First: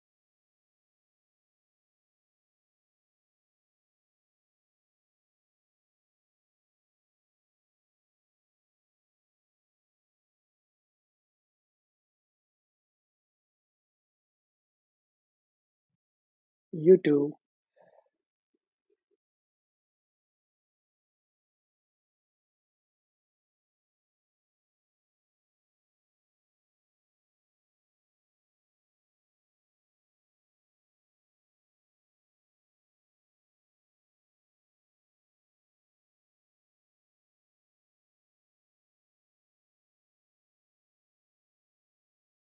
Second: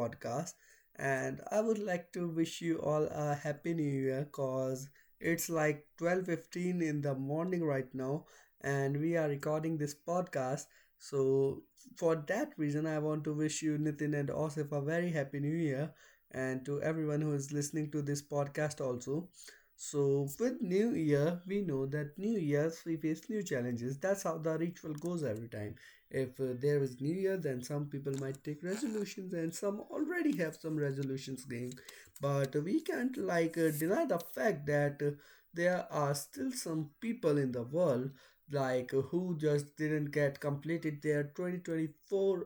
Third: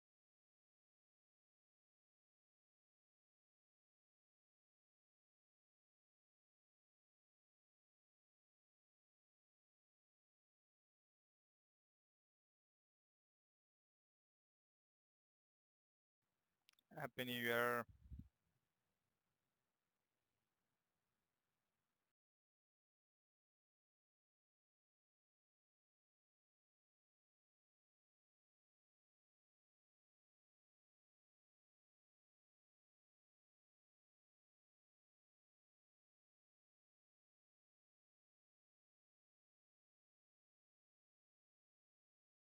podcast. And I would like to wish you all a happy new year because it's like 12:15 in the morning right now, and we are recording this podcast. So, for that reason, I want to wish you, Nitin and Osif, a very happy new year, and to You everyone Happy New who too. is Year. listening to this podcast also. So, with new year, we know that new years we face new challenges. That's how the ritual goes every time. If there is New Year, then some people might take resolutions, and some already have some resolutions going. But we can't like deny the fact that there are still some people in the world like who just didn't get completed their 2024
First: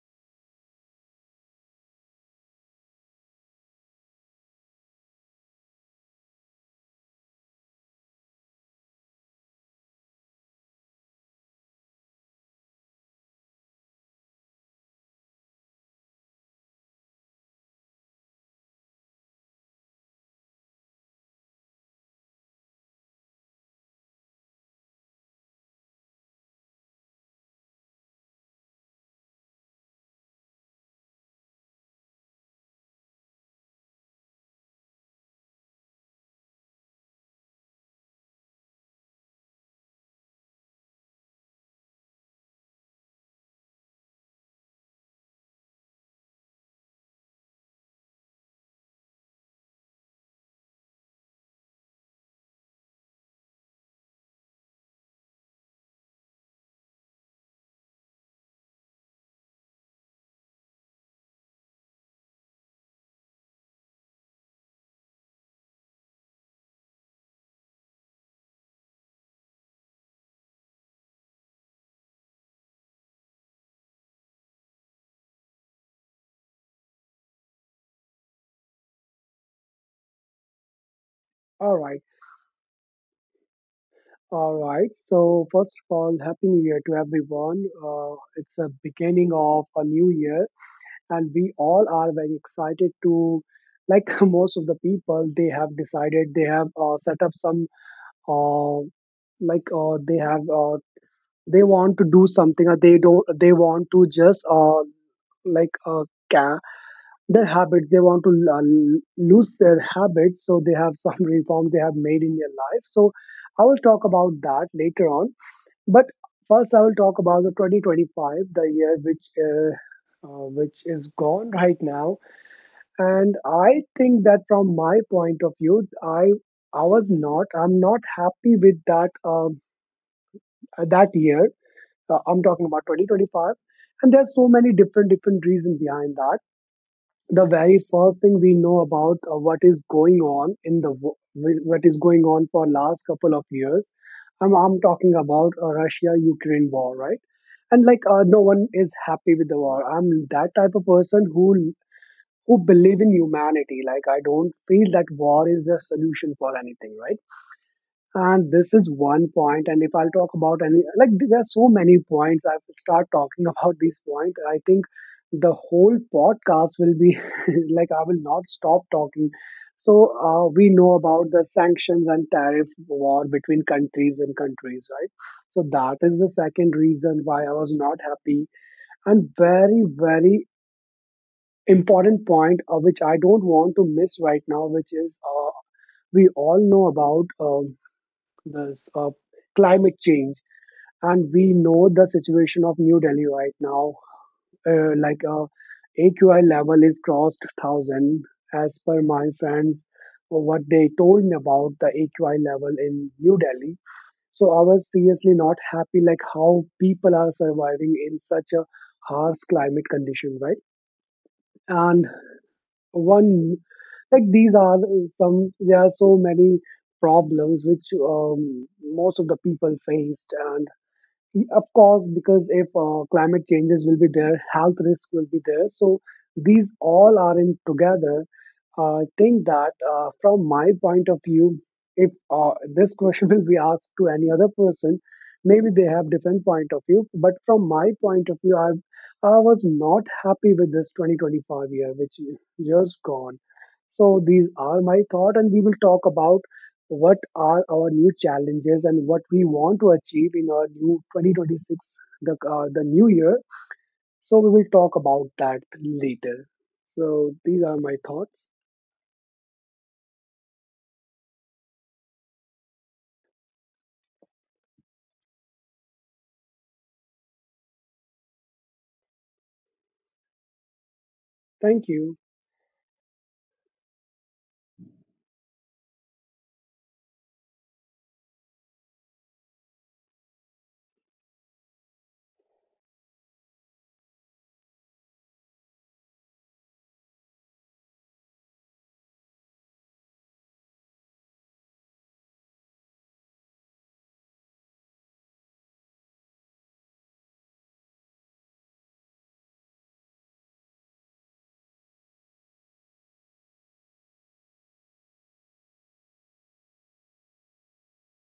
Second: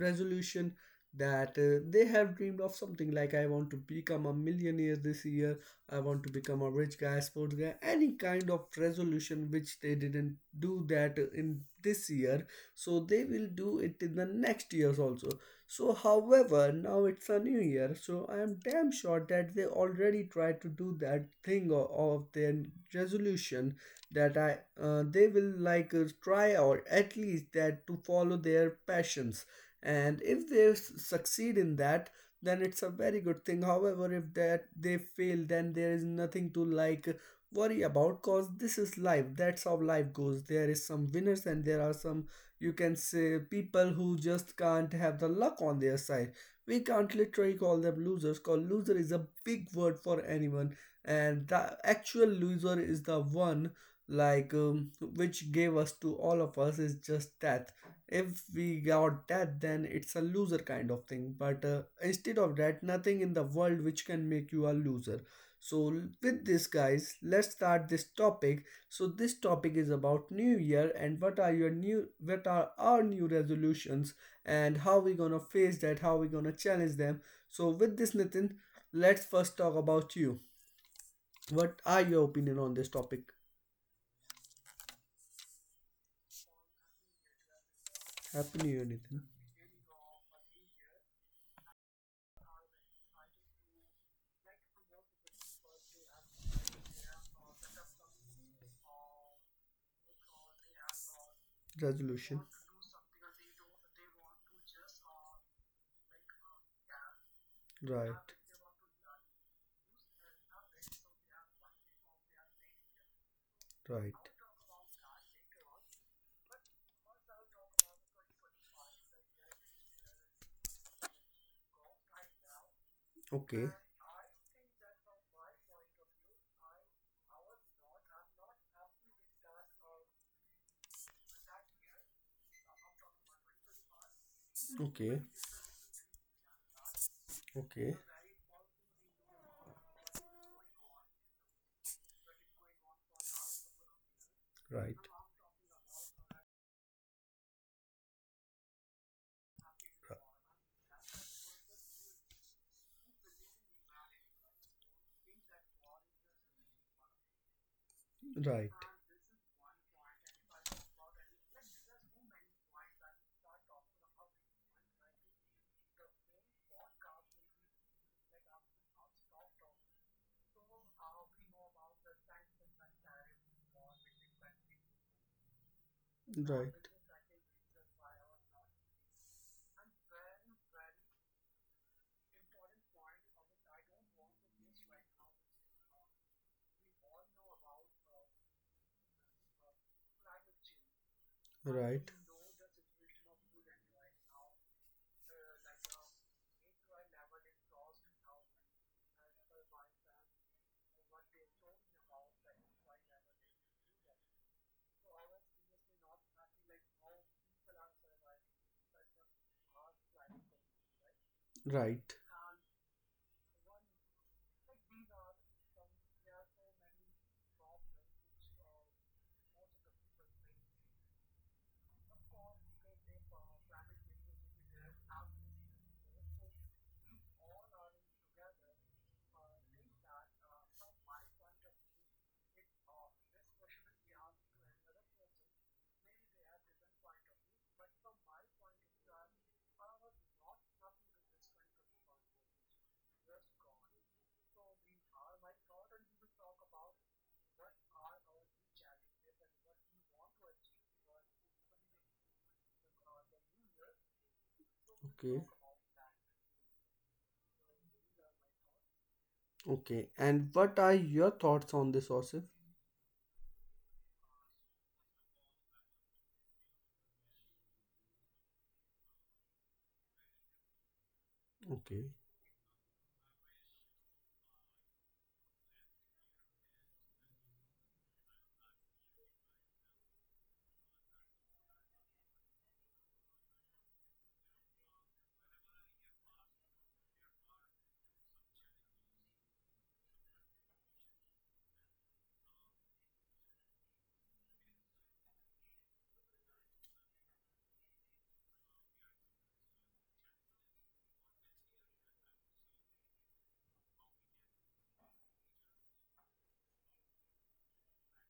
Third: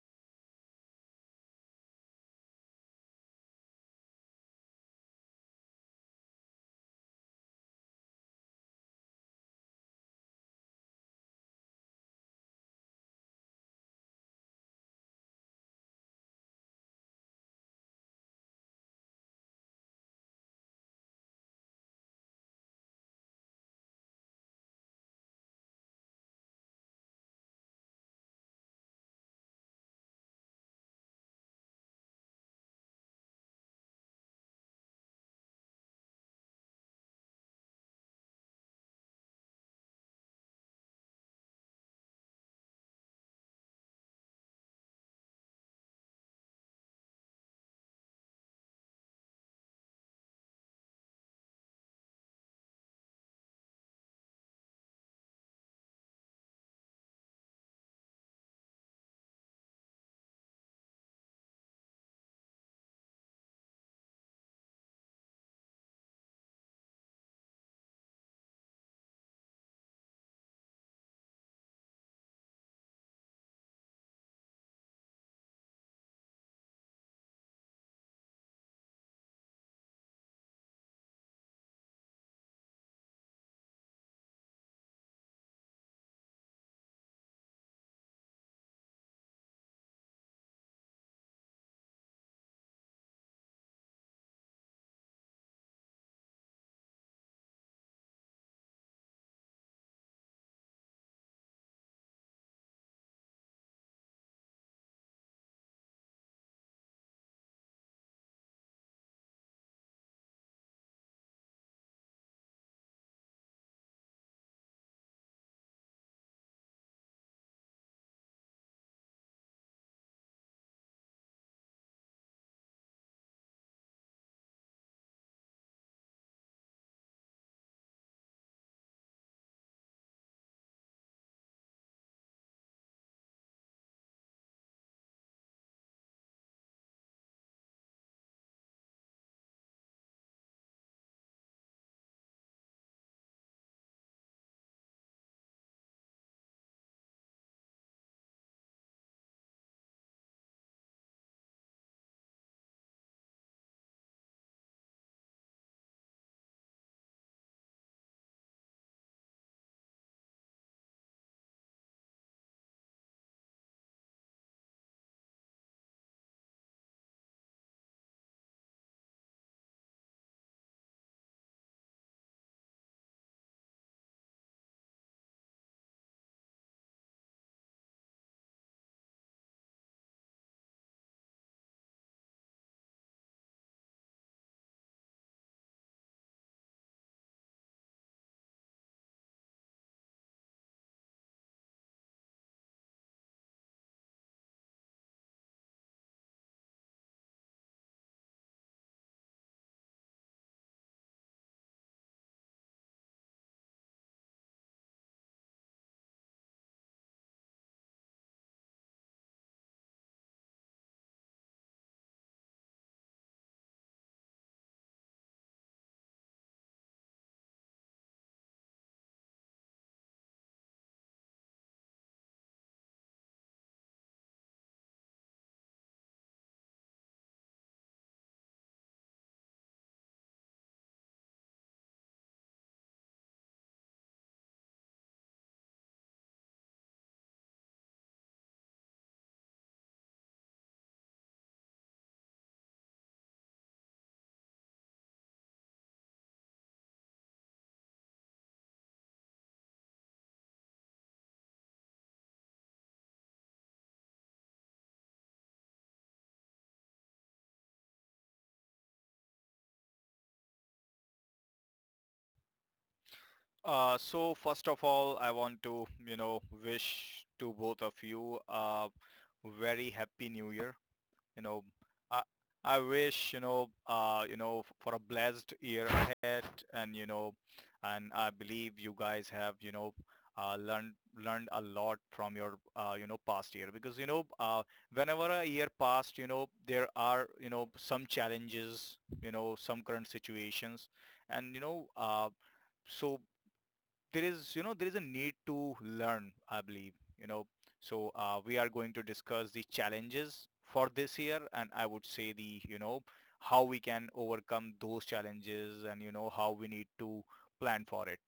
resolution that they have dreamed of something like I want to become a millionaire this year, I want to become a rich guy, sports guy, any kind of resolution which they didn't do that in this year, so they will do it in the next years also. So however, now it's a new year, so I am damn sure that they already tried to do that thing of their resolution, that I they will like try or at least that to follow their passions. And if they succeed in that, then it's a very good thing. However, if that they fail, then there is nothing to like worry about, cause this is life. That's how life goes. There is some winners and there are some, you can say, people who just can't have the luck on their side. We can't literally call them losers. Call loser is a big word for anyone. And the actual loser is the one like which gave us to all of us is just that if we got that, then it's a loser kind of thing. But instead of that, nothing in the world which can make you a loser. So with this, guys, let's start this topic. So this topic is about New Year and what are your new, what are our new resolutions, and how we gonna face that, how we gonna challenge them. So with this, Nitin, let's first talk about you. What All are right. your opinion on this topic? All right. So first of all, happy New Year to everyone. Happy It's New a Year, Nitin. beginning of a new year, and we all are very excited to, like most of the people, they have decided they have set up some, uh, they have they want to do Resolution. something or they don't they want to just like uh, ca their habits, they Right. want to lose their habits. So they have some reform they have made in their life, so I will talk Right. about that later on. But first I will talk about the 2025, the year which is gone right now. And Okay. I think that from my point of view, i I was not, I'm not happy with that that year. I'm talking about 2025, and there's so many different Okay. different reasons behind that. The very Okay. first thing we know about what is going on in the what is going on for last couple of years. I'm Right. talking about russia ukraine war, right? And no one is happy with the war. I'm that type of person who believe in humanity. Like I don't feel that war is the solution for anything, right? Right. And Right. this is one point. And if I'll talk about any, like there are so many points, I will start talking about these points. I think the whole podcast will be like I will not stop talking. So we know about the sanctions and tariff war between countries and countries, right? So that is the second reason why I was not happy. And very very important point, which I don't want to miss right now, which is we all know about. This climate change. And we know Right. the situation of New Delhi right now. Uh, like uh, AQI level is crossed thousand. As per my friends, what they told me about the AQI level in New Delhi. So I was seriously not happy, like how people are surviving in such a harsh climate condition, right? And Right. one, like these are some, there are so many problems which most of the people faced, and of course, because if climate changes will be there, health risk will be there. So these all are in together. I think that from my point of view, if this question will be asked to any other person, maybe they have different point of view. But from my point of view, I was not happy with this 2025 year, which is just gone. So these are my thought, and we will talk about what are our new challenges and what we want to achieve in our new 2026, the new year. So we will talk about Okay. that later. So these are my thoughts. Okay. And what are your thoughts on this, Osif? So first of all, I want to, wish to both of you a very happy New Year. you know, Thank Okay. you. I, I wish, for a blessed year ahead, and, I believe you guys have, uh, learned learned a lot from your past year, because whenever a year passed, there are, some challenges, some current situations, and so there is, there is a need to learn, I believe, you know so we are going to discuss the challenges for this year, and I would say, the you know how we can overcome those challenges and how we need to plan for it.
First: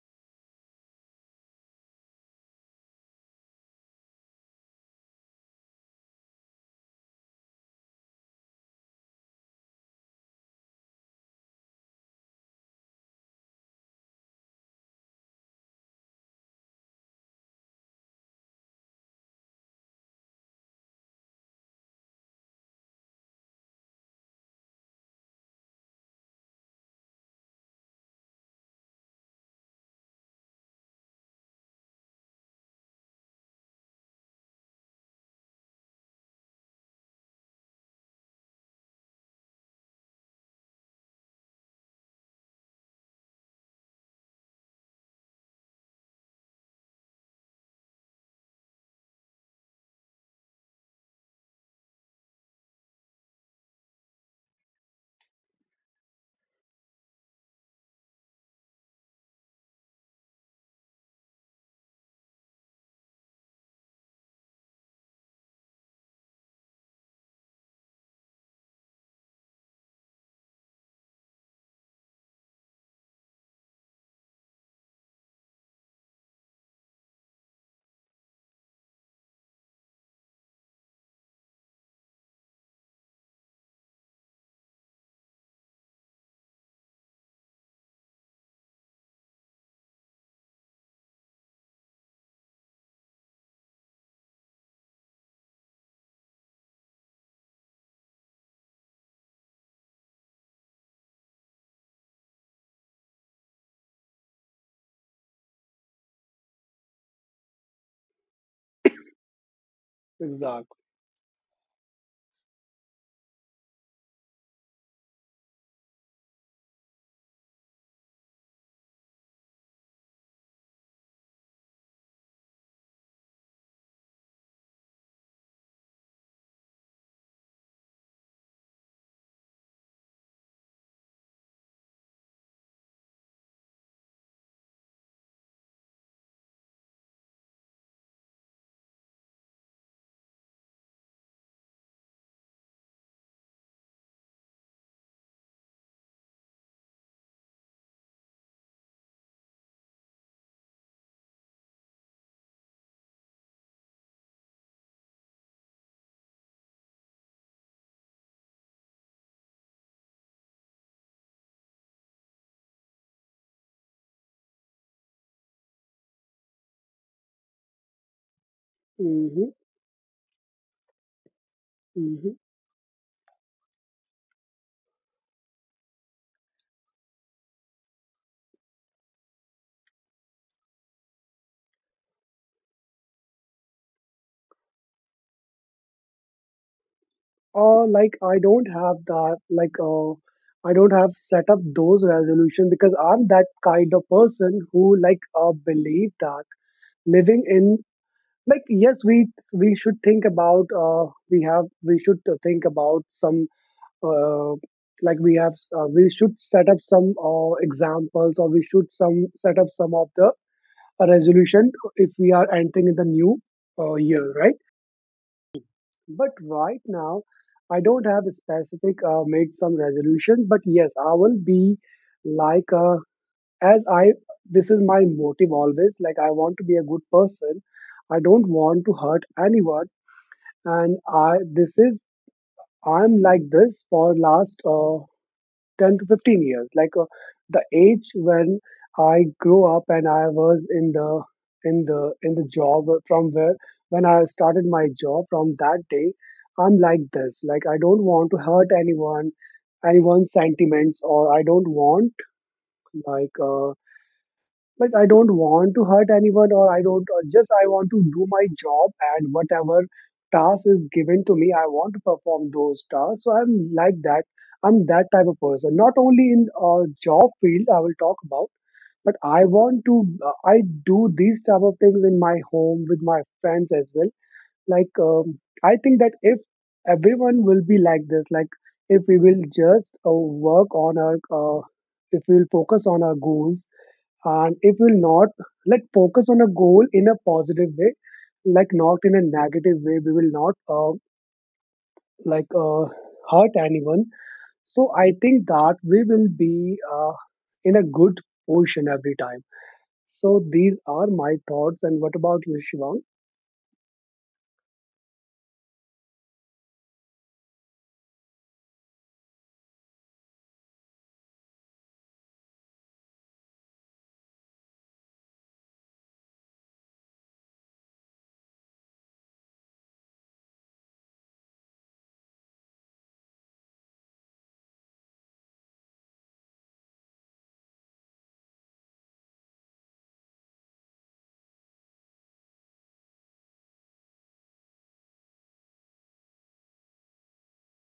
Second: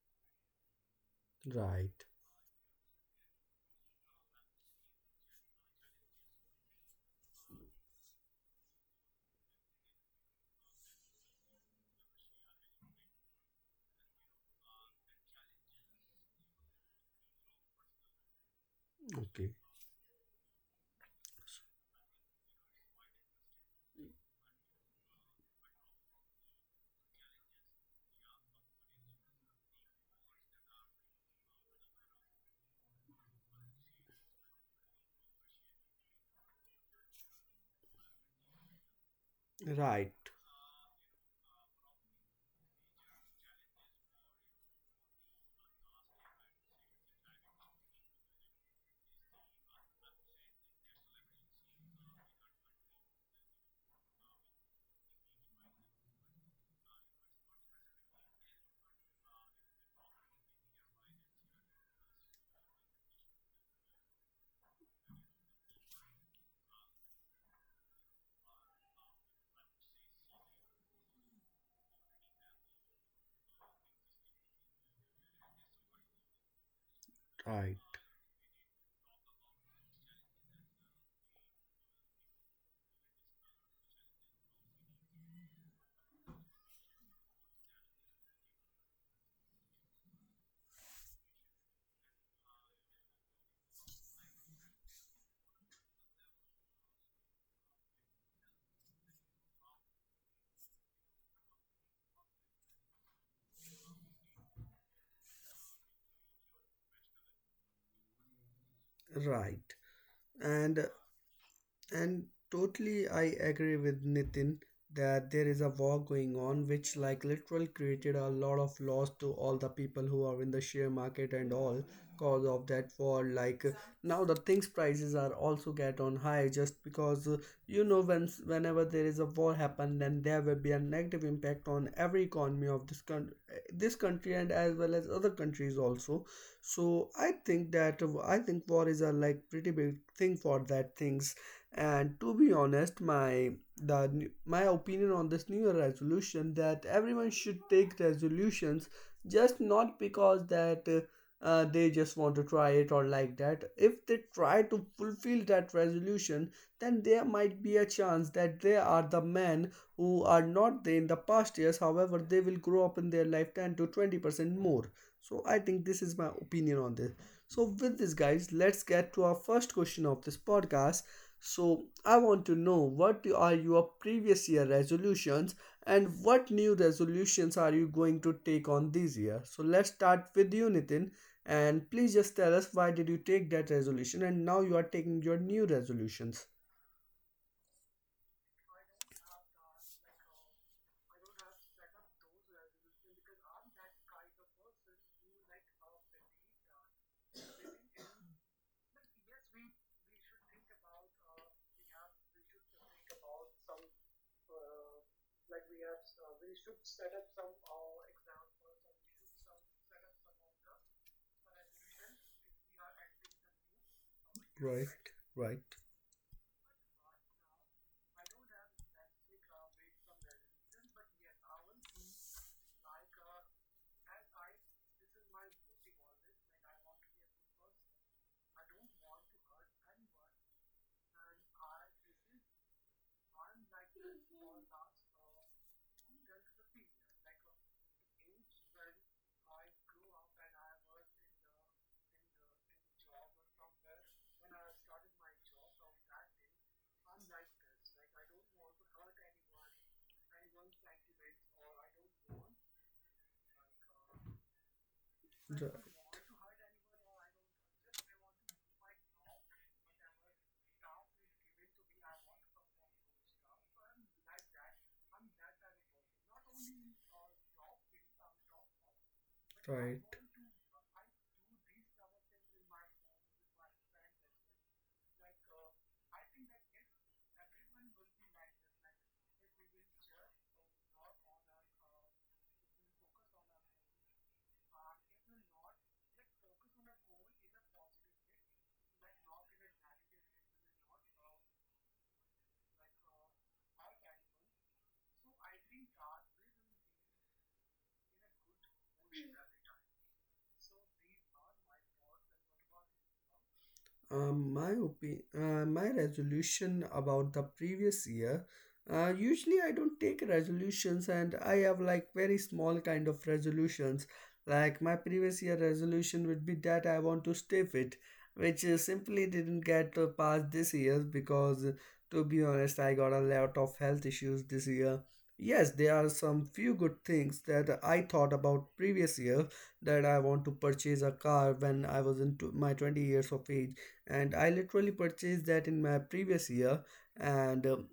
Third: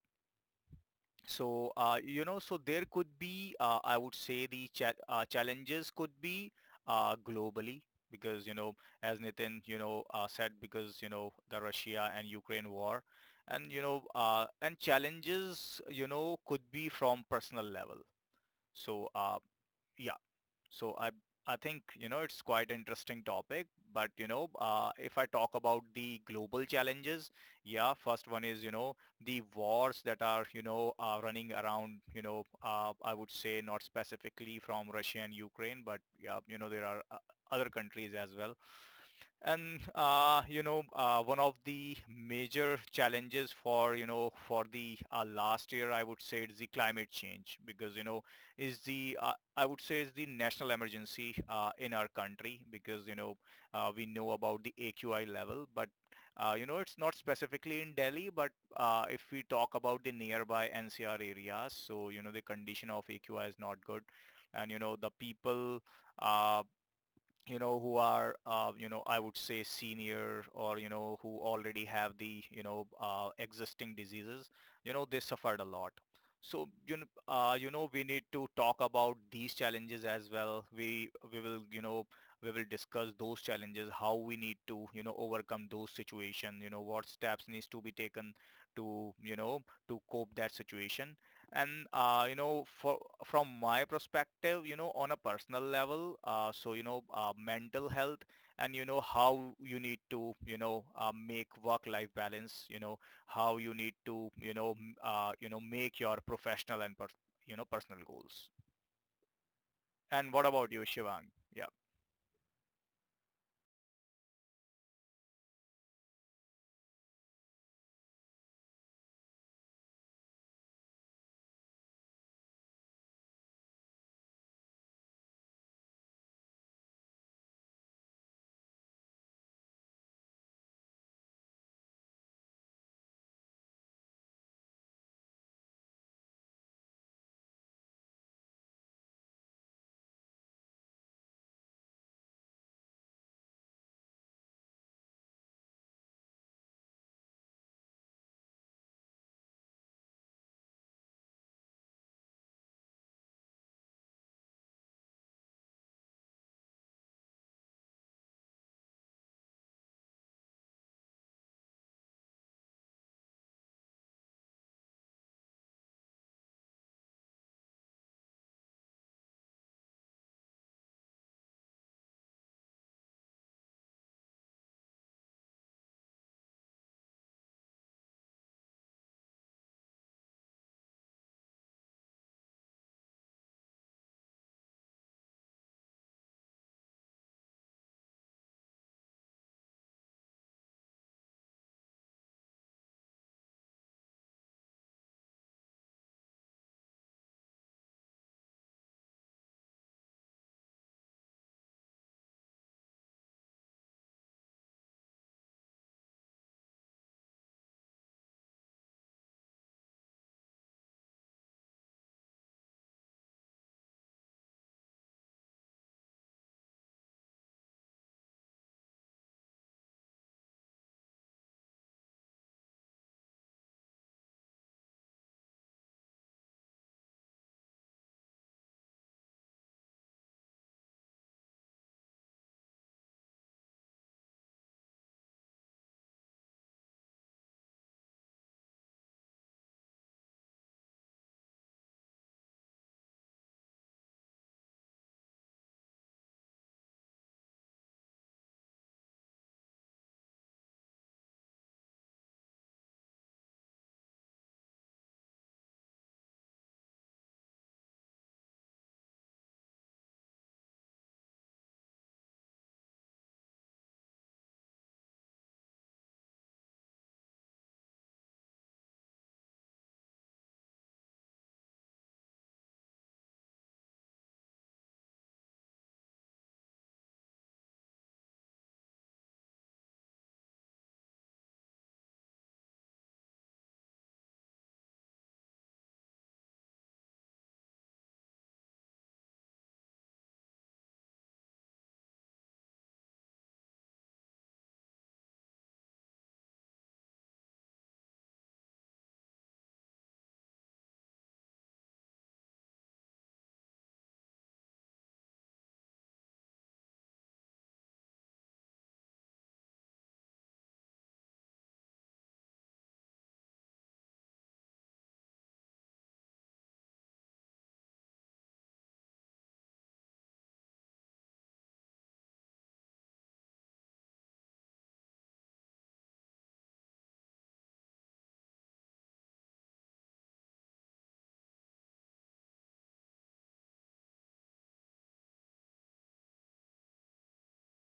So, Right. So there could be, I would say the challenges could be globally, because, as Nitin, said, because, the Russia and Ukraine war, and, and challenges, could be from personal level. So, Okay. yeah, so I I think, it's quite interesting topic, but if I talk about the global challenges, yeah, first one is, the wars that are, running around, I would say not specifically from Russia and Ukraine, but yeah, there are other countries as well. And Right. One of the major challenges for, for the last year, I would say, is the climate change, because is the, I would say is the national emergency in our country, because we know about the AQI level, but it's not specifically in Delhi, but if we talk about the nearby NCR areas, so the condition of AQI is not good, and the people. Uh, who are, I would say senior or, who already have the, existing diseases, they suffered a lot. So, Right. We need to talk about these challenges as well. We will, we will discuss those challenges, how we need to, overcome those situations, what steps needs to be taken to, to cope that situation. And for, from my perspective, on a personal level, mental health and how you need to, make work-life balance. How you need to, make your professional and per, personal goals. Right. And what about Exactly. And you, uh, Shivang? And totally, I agree with Nitin that there is a war going on, which like literal created a lot of loss to all the people who are in the share market and all cause of that war. Like now, the things prices are also get on high just because you know when whenever there is a war happen, then there will be a negative impact on every economy of this country and as well as other countries also. So I think that I think war is a like pretty big thing for that things. And to be honest, my, my opinion on this new year resolution that everyone should take resolutions just not because that they just want to try it or like that. If they try to fulfill that resolution, then there might be a chance that they are the men who are not there in the past years. However, they will grow up in their life 10 to 20% more. So I think this is my opinion on this. So with this, guys, let's get to our Mm-hmm, first question of this podcast. So, I mm-hmm. want to know what are your previous year resolutions and what new resolutions are you going to take on this year? So, let's start with you, Nitin. And please just tell us why did you take that resolution and now you are taking your new resolutions. Like I don't have that I don't have set up those resolutions because I'm that kind of person who believe that living in, like yes, we should think about we should think about some uh, like we should set up some examples, or we should some set up some of the resolution if we are entering in the new year, right? Right, right, But right now I don't have a specific made some resolution. But yes, I will be like uh, as I this is my motive always. Like I want to be a good person. I don't want to hurt anyone. And i this is I'm like this for last 10 to 15 years. The age when I grew up and I was in the in the job from where when I started my job, from that day I'm like this. Like I don't want to hurt anyone, anyone's sentiments, or I don't want like uh, I don't want to hurt anyone, or I don't, or just I want to do my job, and whatever task is given to me I want to perform those tasks. So I'm like that. I'm that type of person not only in job field I will talk about, but I right, want to right. I do these type of things in my home with my friends as well. like um, I think that if everyone will be like this, like if we will just work on our uh, if we will focus on our goals, and it will not, like focus on a goal in a positive way, like not in a negative way, we will not like uh, hurt anyone. So I think that we will be in a good position every time. So these are my thoughts, and what about you, shivang? My my resolution about the previous year. Usually, I don't take resolutions, and I have like very small kind of resolutions. Like my previous year resolution would be that I want to stay fit, which simply didn't get past this year because to be honest, I got a lot of health issues this year. Yes, there are some few good things that I thought about previous year, that I want to purchase a car when I was in my 20 years of age, and I literally purchased that in my previous year. And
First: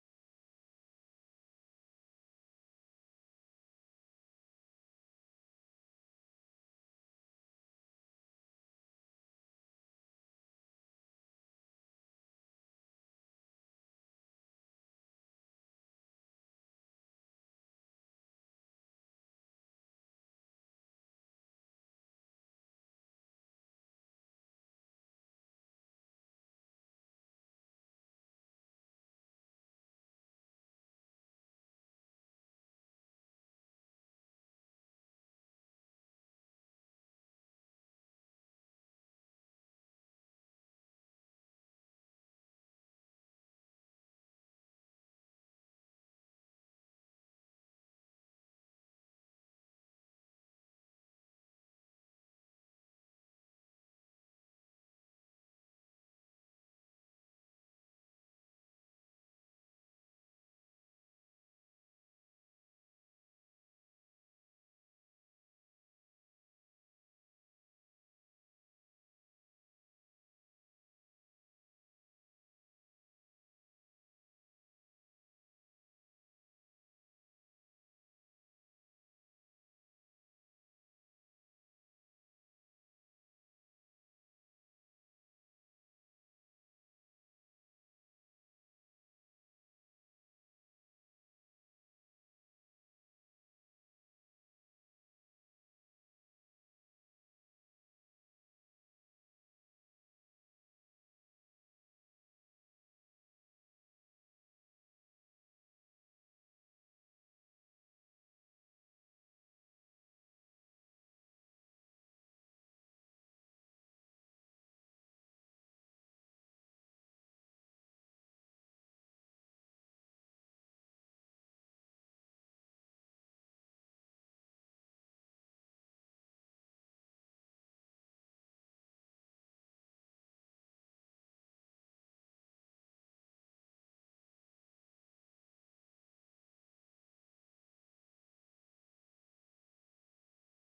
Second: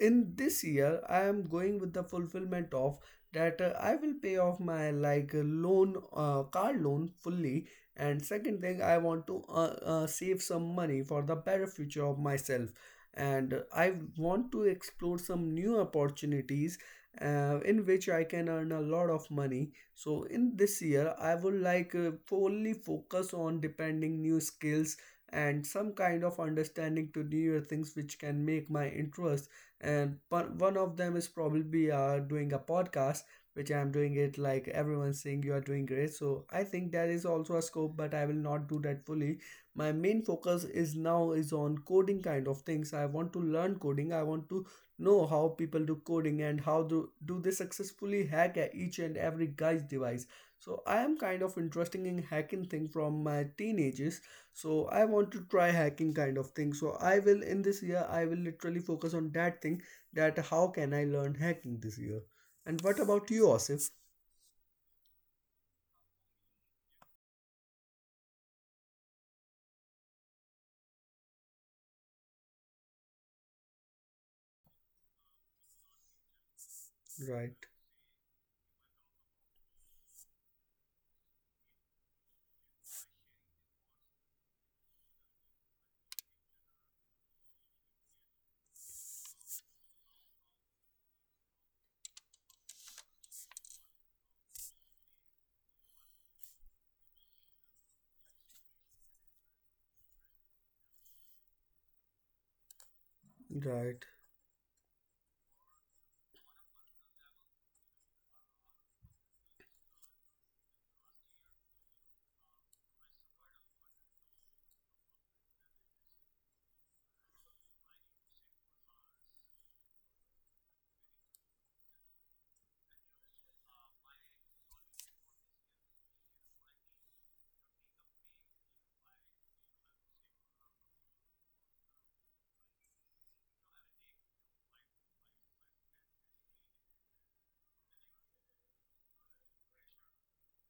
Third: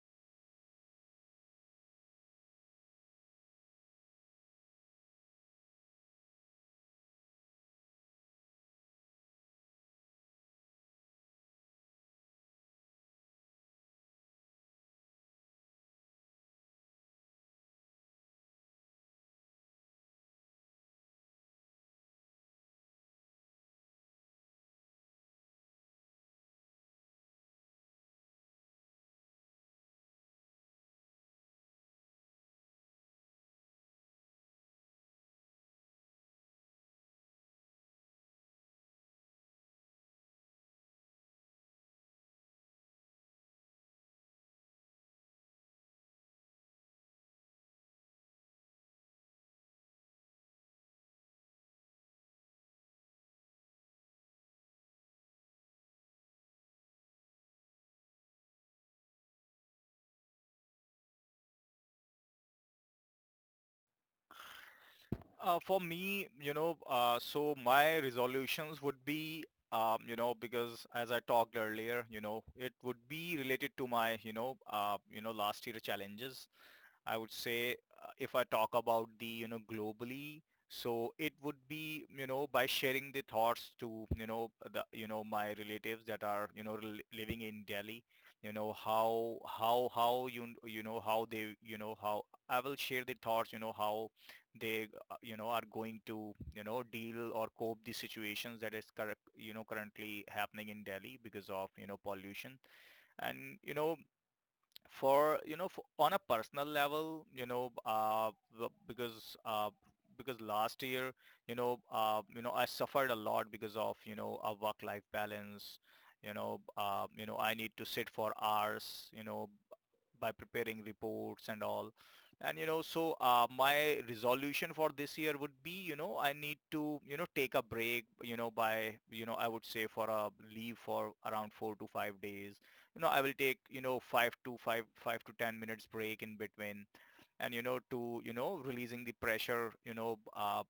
in this year, I am going with the fulfillment of that I will pay off my like loan, car loan fully. And second thing, I want to save some money for the better future of myself. And I want to explore some new opportunities in which I can earn a lot of money. So in this year, I would like fully focus on depending new skills and some kind of understanding to newer things which can make my interest. And but one of them is probably doing a podcast, which I'm doing it like everyone's saying you are doing great. So I think that is also a scope, but I will not do that fully. My main focus is now is on coding kind of things. I want to learn coding. I want to know how people do coding and how do they successfully hack each and every guy's device. So I am kind of interested in hacking thing from my teenagers, so I want to try hacking kind of thing. So I will, in this year I will literally focus on that thing, that how can I learn hacking this year. And what about you, Osif? For me, so my resolutions would be, because as I talked earlier, it would be related to my, last year challenges. I would Right. say, if I talk about the, globally, so it would be, by sharing the thoughts to, my relatives that are, living in Delhi, how you, you know, how they, you know, how I will share the thoughts, how they, are going to, deal or cope the situations that is, currently happening in Delhi because of, pollution. And Right. On a personal level, b- because uh, because last year, I suffered a lot because of, a work life balance. I need to sit for hours, by preparing reports and all. And my resolution for this year would be, I need to, take a break, you know by you know I would say for a leave for around 4 to 5 days. I will take, 5 to 5 to 10 minutes break in between, and to, releasing the pressure,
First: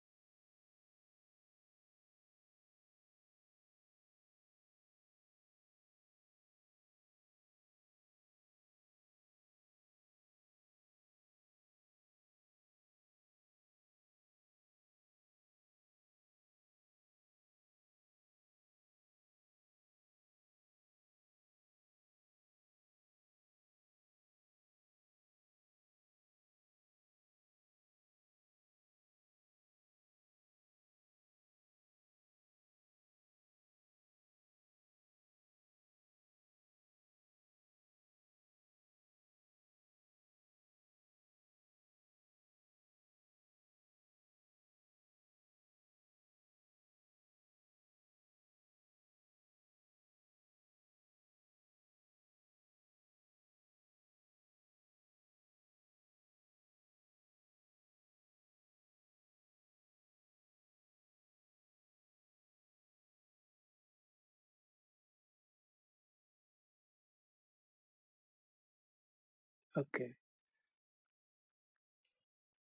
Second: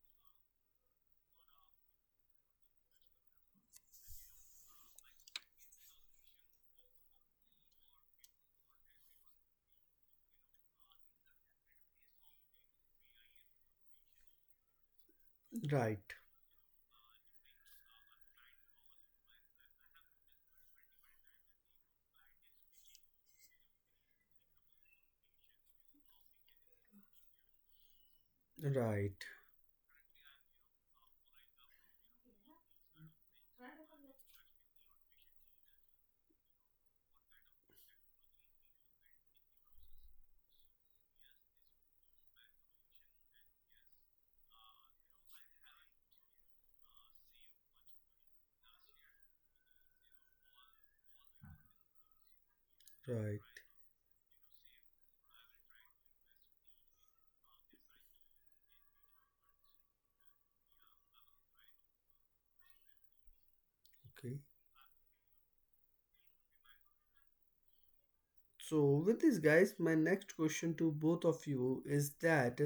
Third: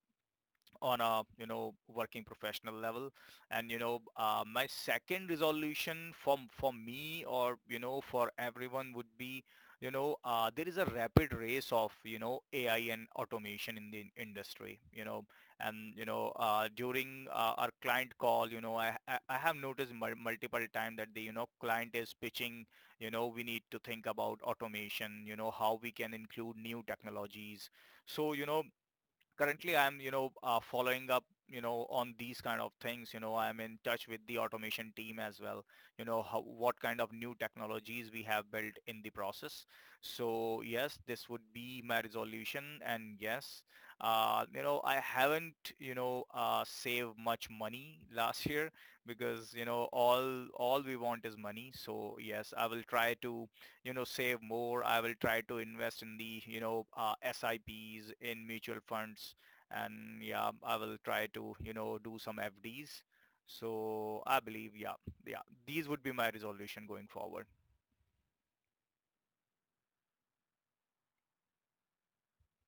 on a, working professional level. And my second resolution for me, or for everyone would be, there is a rapid race of, AI and automation in the industry, and Right. During our client call, I have noticed multiple times that the, client is pitching, we need to think about automation, how we can include new technologies. So Right. currently I'm, following up, on these kind of things. You know, I'm in touch with the automation team as well. You know, how, what kind of new technologies we have built in the process. So yes, this would be my resolution. And yes, you know, I haven't, saved much money last year, because, all we want is money. So yes, I will try Right. to, you know, save more. I will try to invest in the, SIPs in mutual funds. And yeah, I will try to, do some FDs. So I Okay. believe, yeah, these would be my resolution going forward. So, with this, guys, my Okay. next question to both of you is that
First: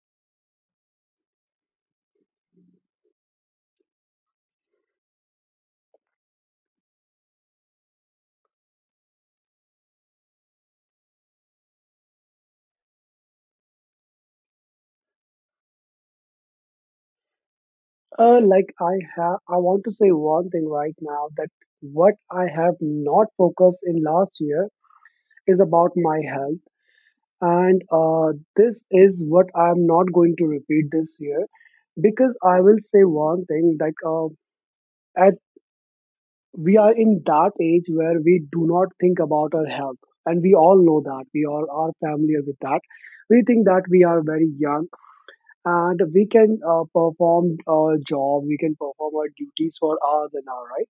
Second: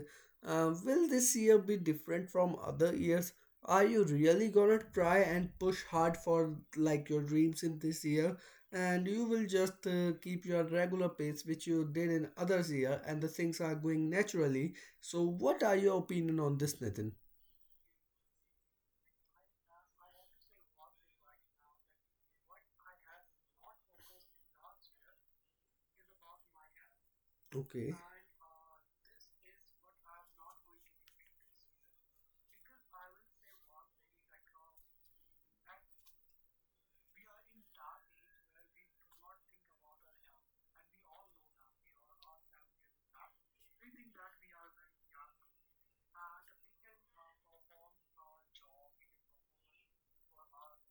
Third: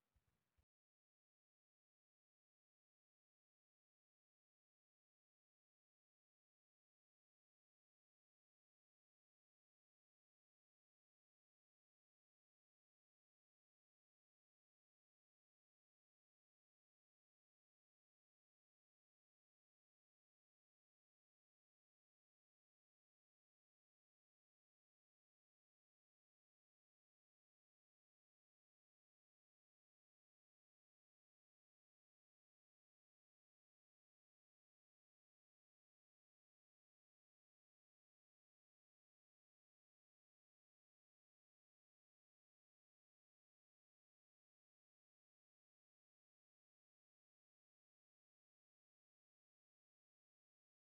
will this year be different from other years? Are you really gonna try and push hard for like your dreams in this year? And you will just keep your regular pace, which you did in others year, and the things are going naturally. So, what are your opinion on this, Nathan? Like I have, I want to say one thing right now, that what I have not focused in last year is about my health. And Okay. This is what I'm not going to repeat this year. Because I will say one thing, at we are in that age where we do not think about our health. And we all know that, we all are familiar with that. We think that we are very young, and we can perform our job, we can perform our duties for hours and hours, right?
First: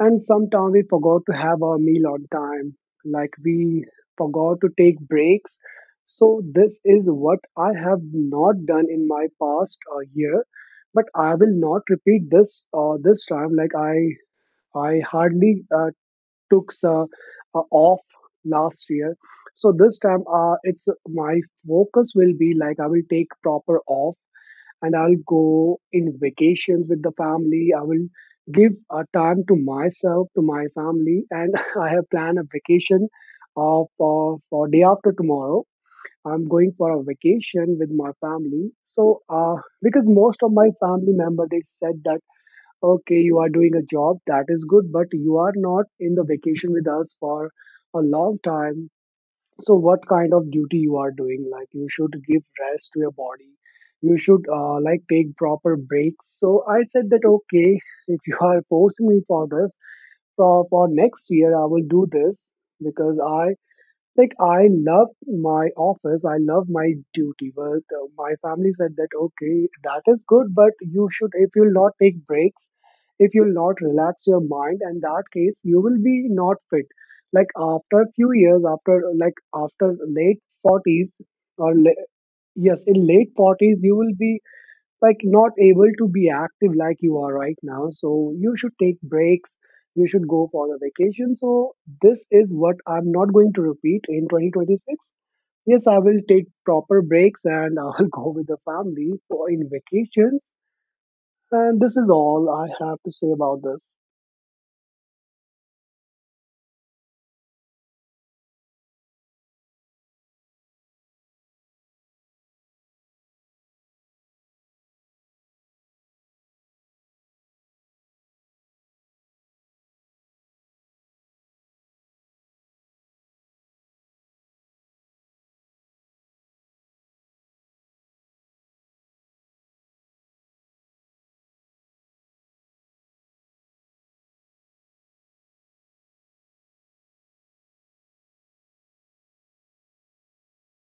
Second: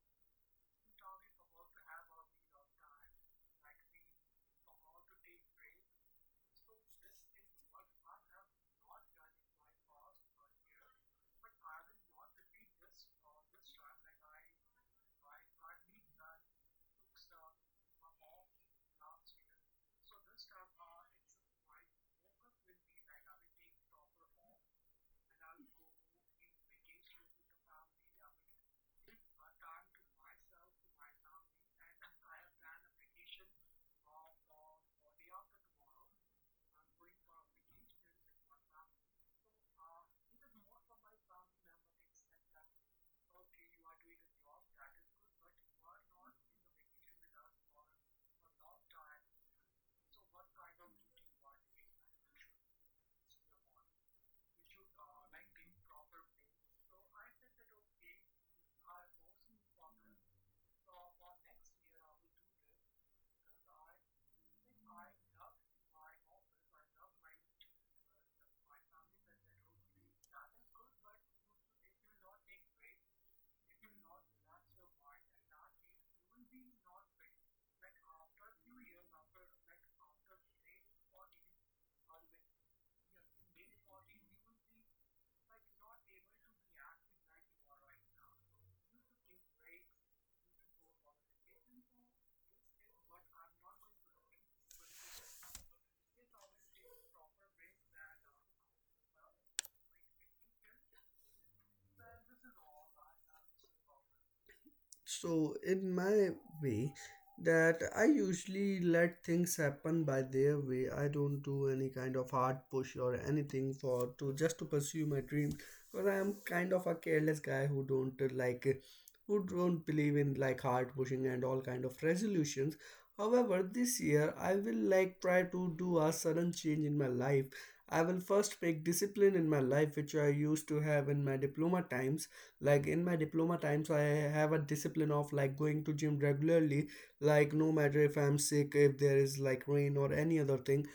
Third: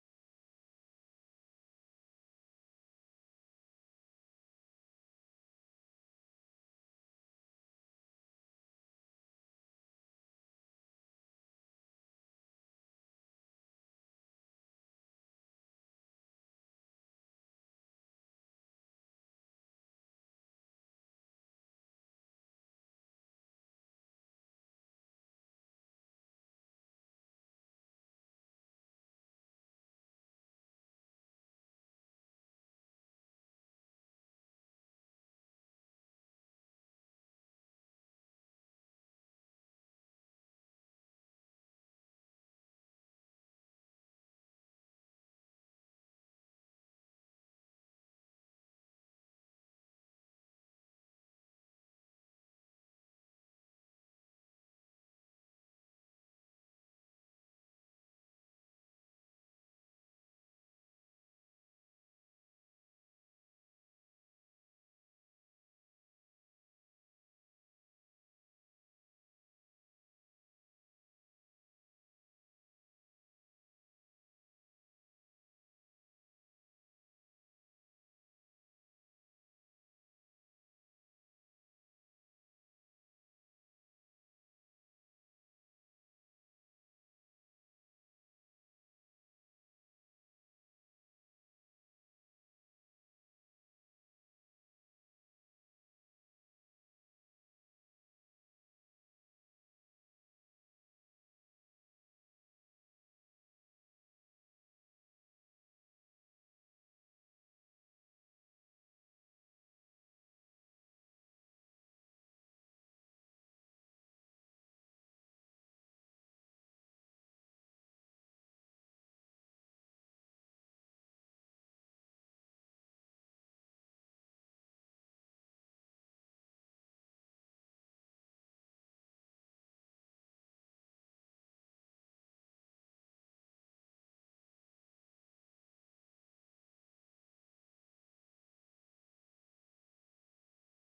And sometimes we forgot to have our meal on time, like we forgot to take breaks. So this is what I have not done in my past year, but I will not repeat this this time. I hardly took off last year, so this time it's my focus will be like I will take proper off, and I'll go in vacations with the family. I will give a time to myself, to my family, and I have planned a vacation of for day after tomorrow. I'm going for a vacation with my family. So, because most of my family member they said that okay, you are doing a job that is good, but you are not in the vacation with us for a long time. So what kind of duty you are doing? Like you should give rest to your body, you should like take proper breaks. So I said that okay, if you are forcing me for this, for next year I will do this. Because I love my office, I love my duty, but my family said that okay, that is good, but you should, if you'll not take breaks, if you'll not relax your mind, in that case you will be not fit. Like after a few years, after like after late forties, or yes, in late forties you will be like not able to be active like you are right now. So you should take breaks, you should go for the vacation. So this is what I'm not going to repeat in 2026. Yes, I will take proper breaks and I'll go with the family for in vacations. And this is all I have to say about this. So, in my way, that I usually let things happen by their way. I don't do any kind of hard push or anything for to just to pursue my dream. Because I am kind of a careless guy who don't who don't believe in like hard pushing and all kind of resolutions. However, this year I will like try to do a sudden change in my life. I will first make discipline in my life, which I used to have in my diploma times. Like in my diploma times, I have a discipline of like going to gym regularly, like no matter if I'm sick, if there is like rain or any other thing.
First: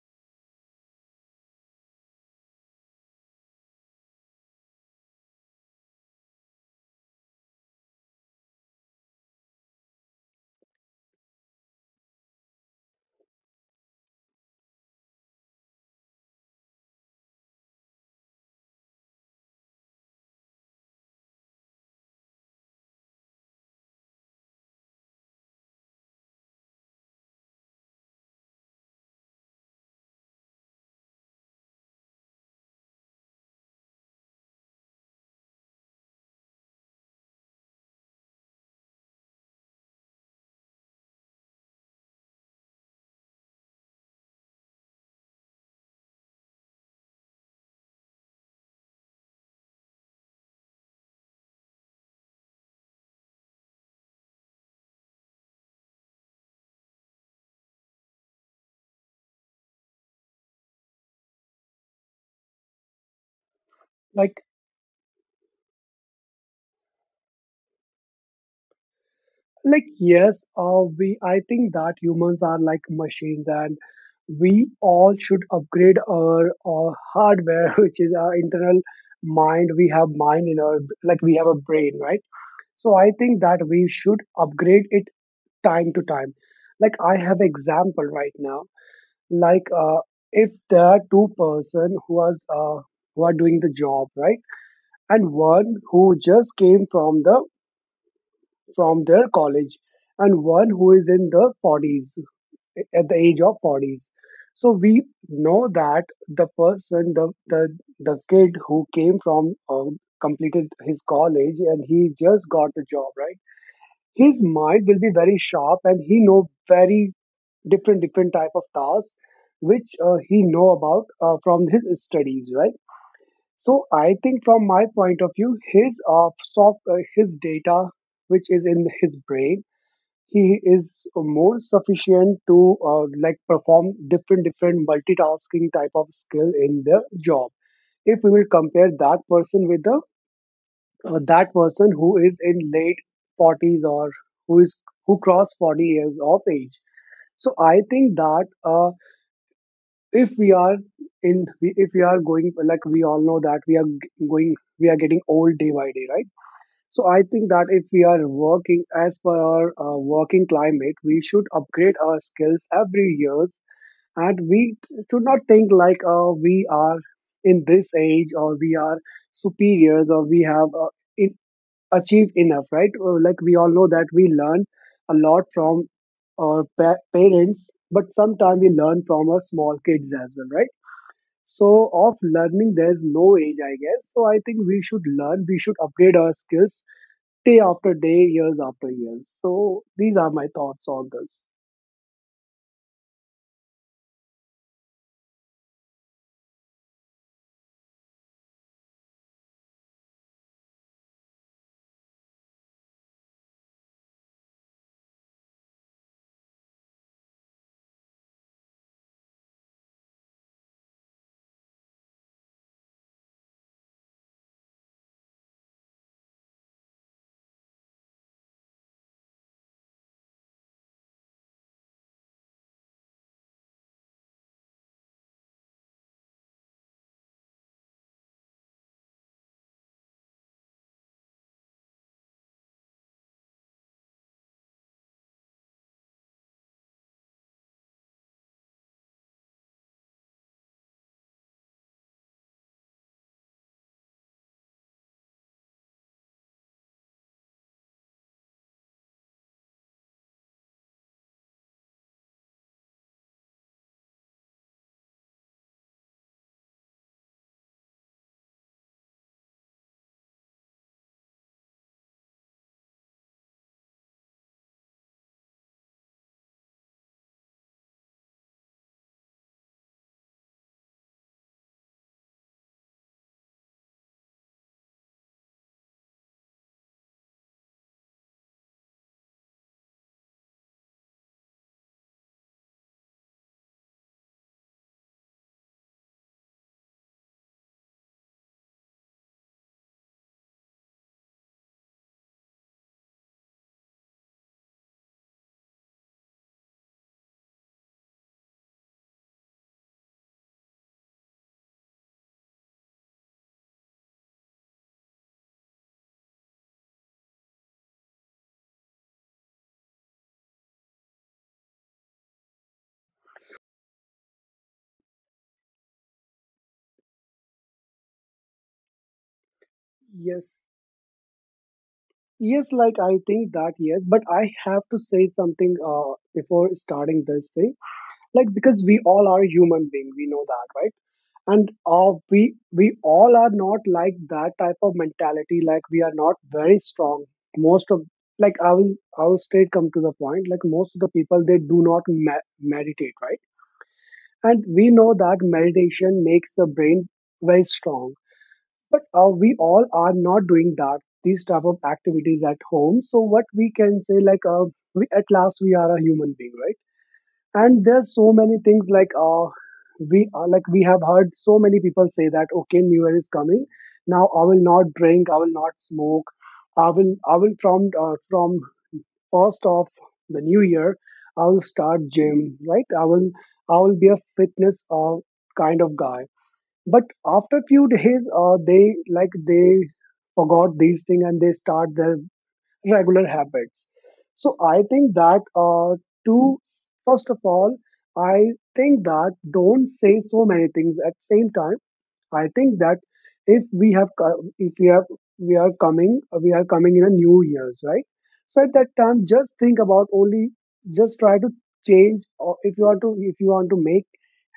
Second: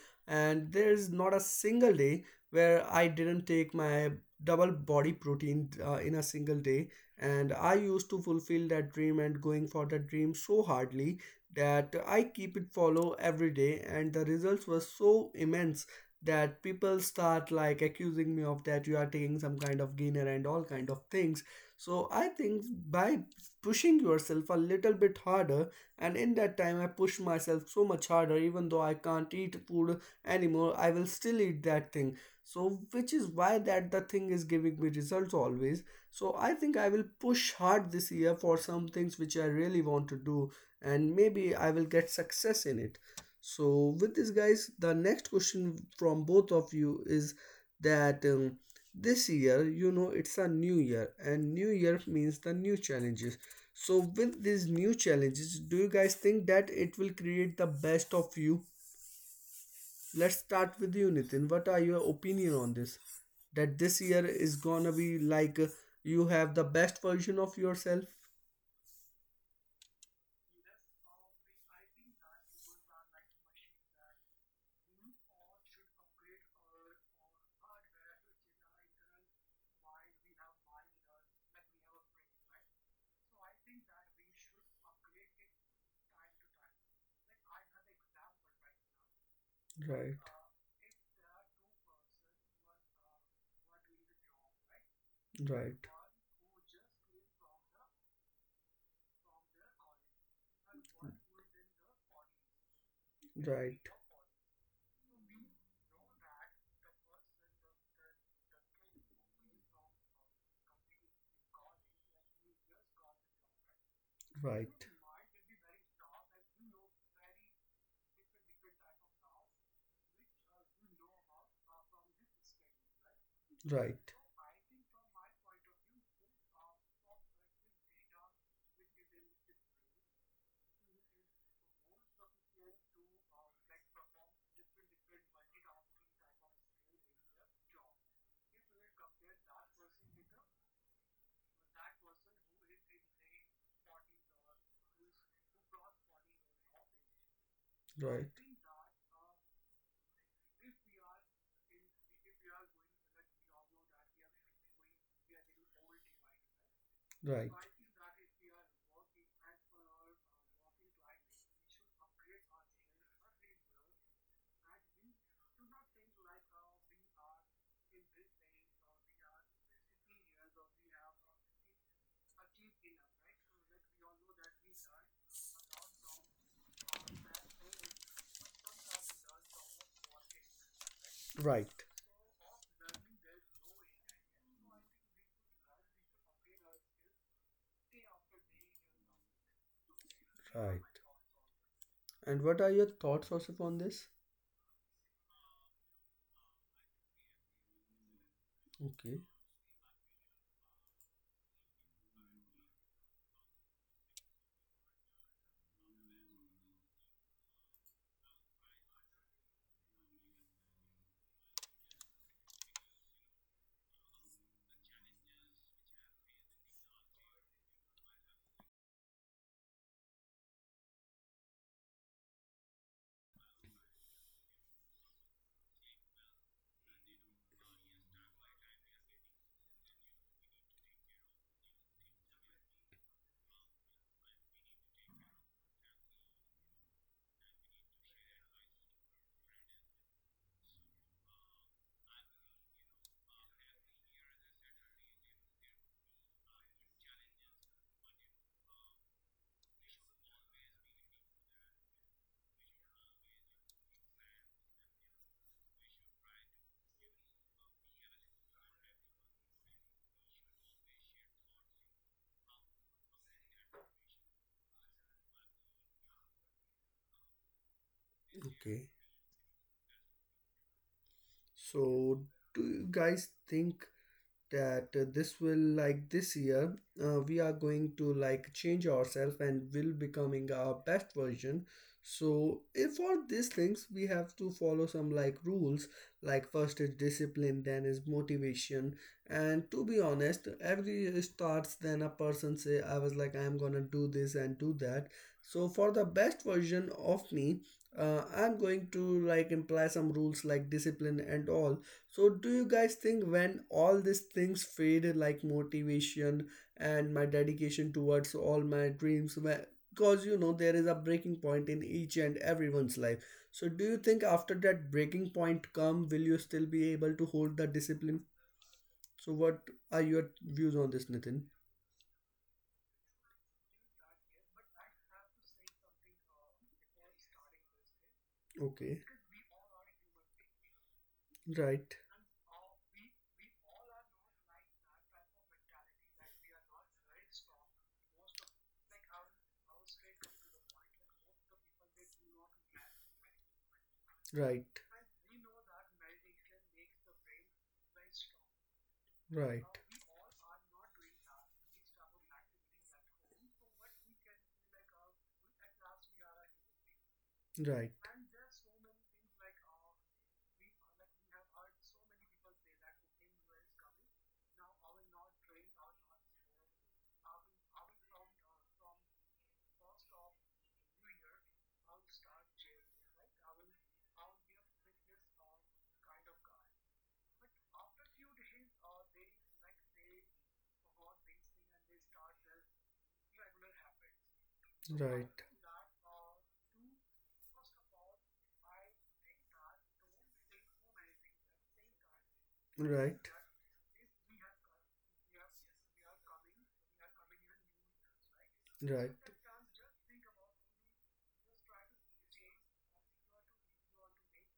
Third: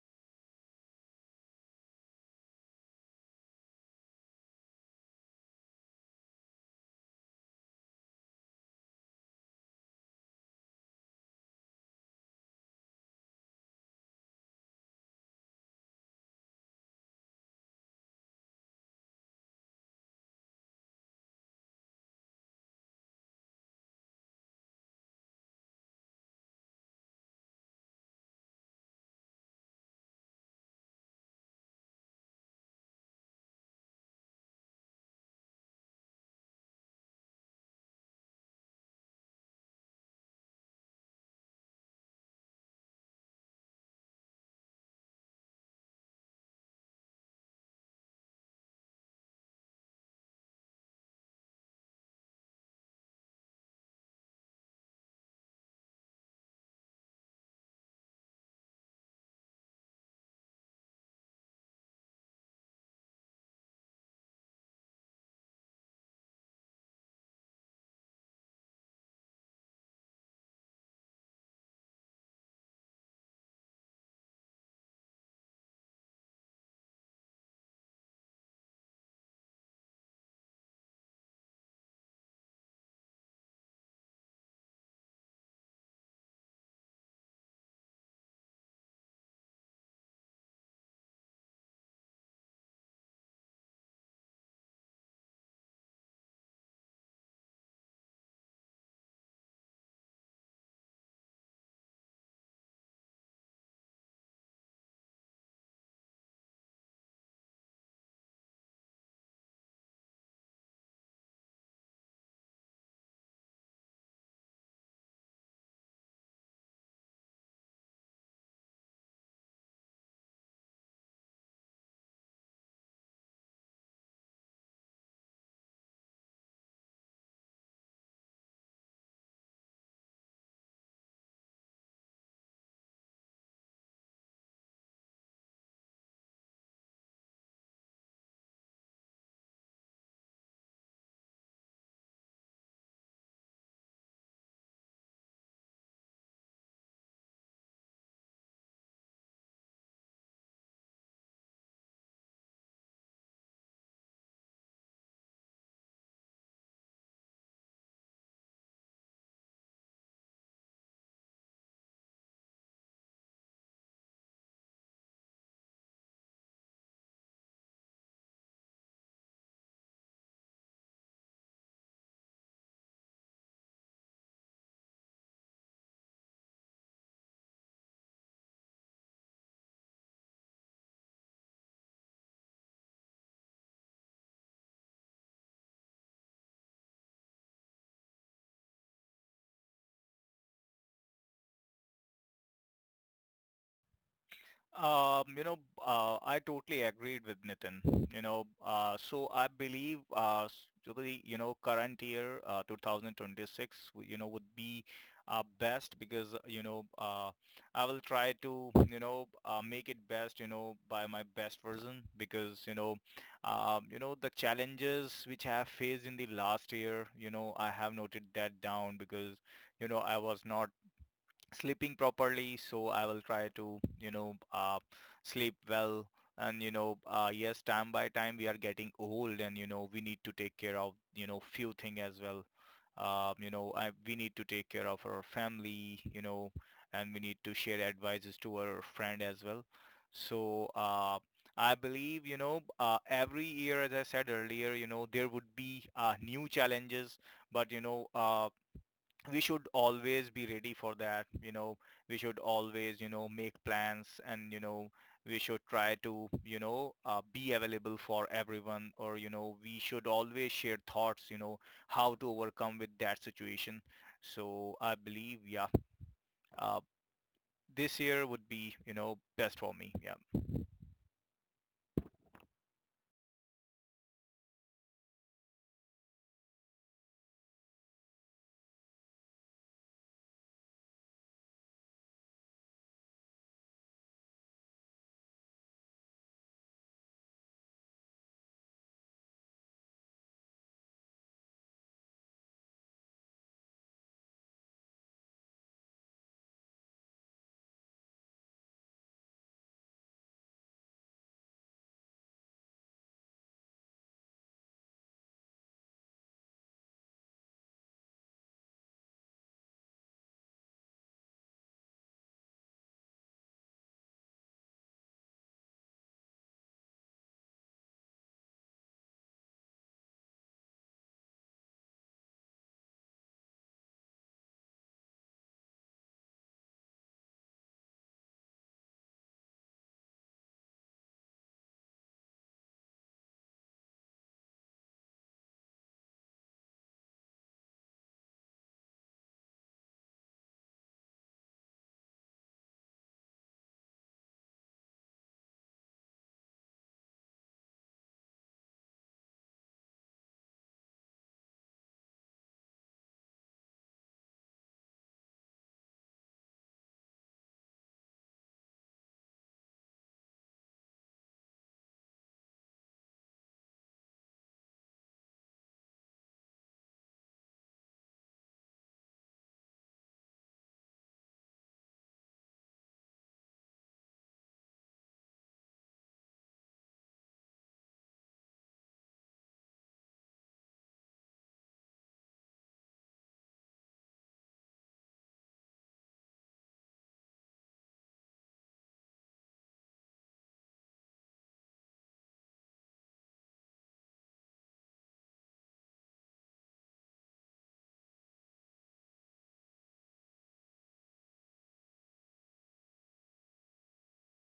And there's not a single day where I didn't take my double body protein in a single day. And I used to fulfill that dream and going for that dream so hardly that I keep it follow every day, and the results were so immense that people start like accusing me of that you are taking some kind of gainer and all kind of things. So I think by pushing yourself a little bit harder, and in that time I push myself so much harder, even though I can't eat food anymore, I will still eat that thing. So which is why that the thing is giving me results always. So I think I will push hard this year for some things which I really want to do, and maybe I will get success in it. So, with this, guys, the next question from both of you is that this year, you know, it's a new year, and new year means the new challenges. So, with these new challenges, do you guys think that it will create the best of you? Let's start with you, Nitin. What are your opinion on this? That this year like is gonna be like you have the best version of yourself. like yes, we, I think that humans are like machines, and we all should upgrade our, hardware which is our internal mind. We have mind in our, like we have a brain, right? So I think that we should upgrade it time to time. Like I have example right now. like uh, Right, if there are two-person who was who are doing the job, right? And right, one who just came from the from their college, and one who is in the 40s, at the age of right. 40s. So we know that the person, the kid who came from completed his college and he just got the job, right? His Right. mind will be very sharp and he know very different different type of tasks which he know about from his studies, right? So Right. I think from my point of view, his soft his data which is in his brain, he is more sufficient to like perform different different multitasking type of skill in the job, if we will compare that person with the that person who is in late 40s, or who is who crossed 40 years of age. So I think Right. that if we are in, if we are going, like we all know that we are going, we are getting old day by day, right? So I Right. Right. think that if we are working as per our working climate, we should upgrade our skills every year, and we should not think like we are in this age, or we are superiors, or we have it achieved enough, right? Like we all know that we learn a lot from our parents, but sometimes we learn from our small kids as well, right? So of learning, there's no age, I guess. So I think we should learn, we should upgrade our skills day after day, years after years. So these are my Right. thoughts on this. And what are your thoughts, Osip, on this? Um, you know, I totally agreed with Nitin. Okay. So I believe, to the, current year, 2026, would be best, because, I will try to, make it best, by my best version, because, the challenges which I have faced in the last year, I have noted that down, because, I was not sleeping properly, so I will try to, sleep well. And yes, time by time we are getting old, and we need to take care of, few things as well. We need to take care of our family, and we need to share advices to our friend as well. So I believe every year, as I said earlier, there would be new challenges, but we should always be ready for that. We should always, make plans, and we should try to, be available for everyone, or we should always share thoughts, how to overcome with that situation. So I believe, yeah, uh, this year would be, Okay. Best for me. Yeah. So, do you guys think that this will like this year, we are going to like change ourselves and will becoming our best version. So if for these things we have to follow some like rules, like first is discipline then is motivation. And to be honest every starts then a person say I was like I am gonna do this and do that. So for the best version of me, I'm going to like imply some rules like discipline and all. So, do you guys think when all these things fade, like motivation and my dedication towards all my dreams, because you know there is a breaking point in each and everyone's life. So, do you think after that breaking point come, will you still be able to hold the discipline? So, what are your Yes. views on this, Nitin? Yes, like I think that yes, but I have to say something before starting this thing. Like because we Okay, all are human being, we know that, right? And right. We all are not like that type of mentality. Like we are not very strong. Most of like I will straight come to the point. Like most of the people they do not meditate, right? And Right. we know that meditation makes the brain very strong. But we Right. all are not doing that these type of activities at home. So what we can say, like, we at last we are a human being, right? And Right. there's so many things like we are like we have heard so many people say that okay, New Year is coming. Now I will not drink. I will not smoke. I will from first of the new year. I will start gym, right? I will be a fitness kind of guy, but after few days they like they forgot these things and they start their regular habits. So I Right. think Right. that to first of all I think that don't say so many things at same time. I think that if we have we are coming in a new year's, right. So at that Right. time, just think about only just try to change, or if you want to if you want to make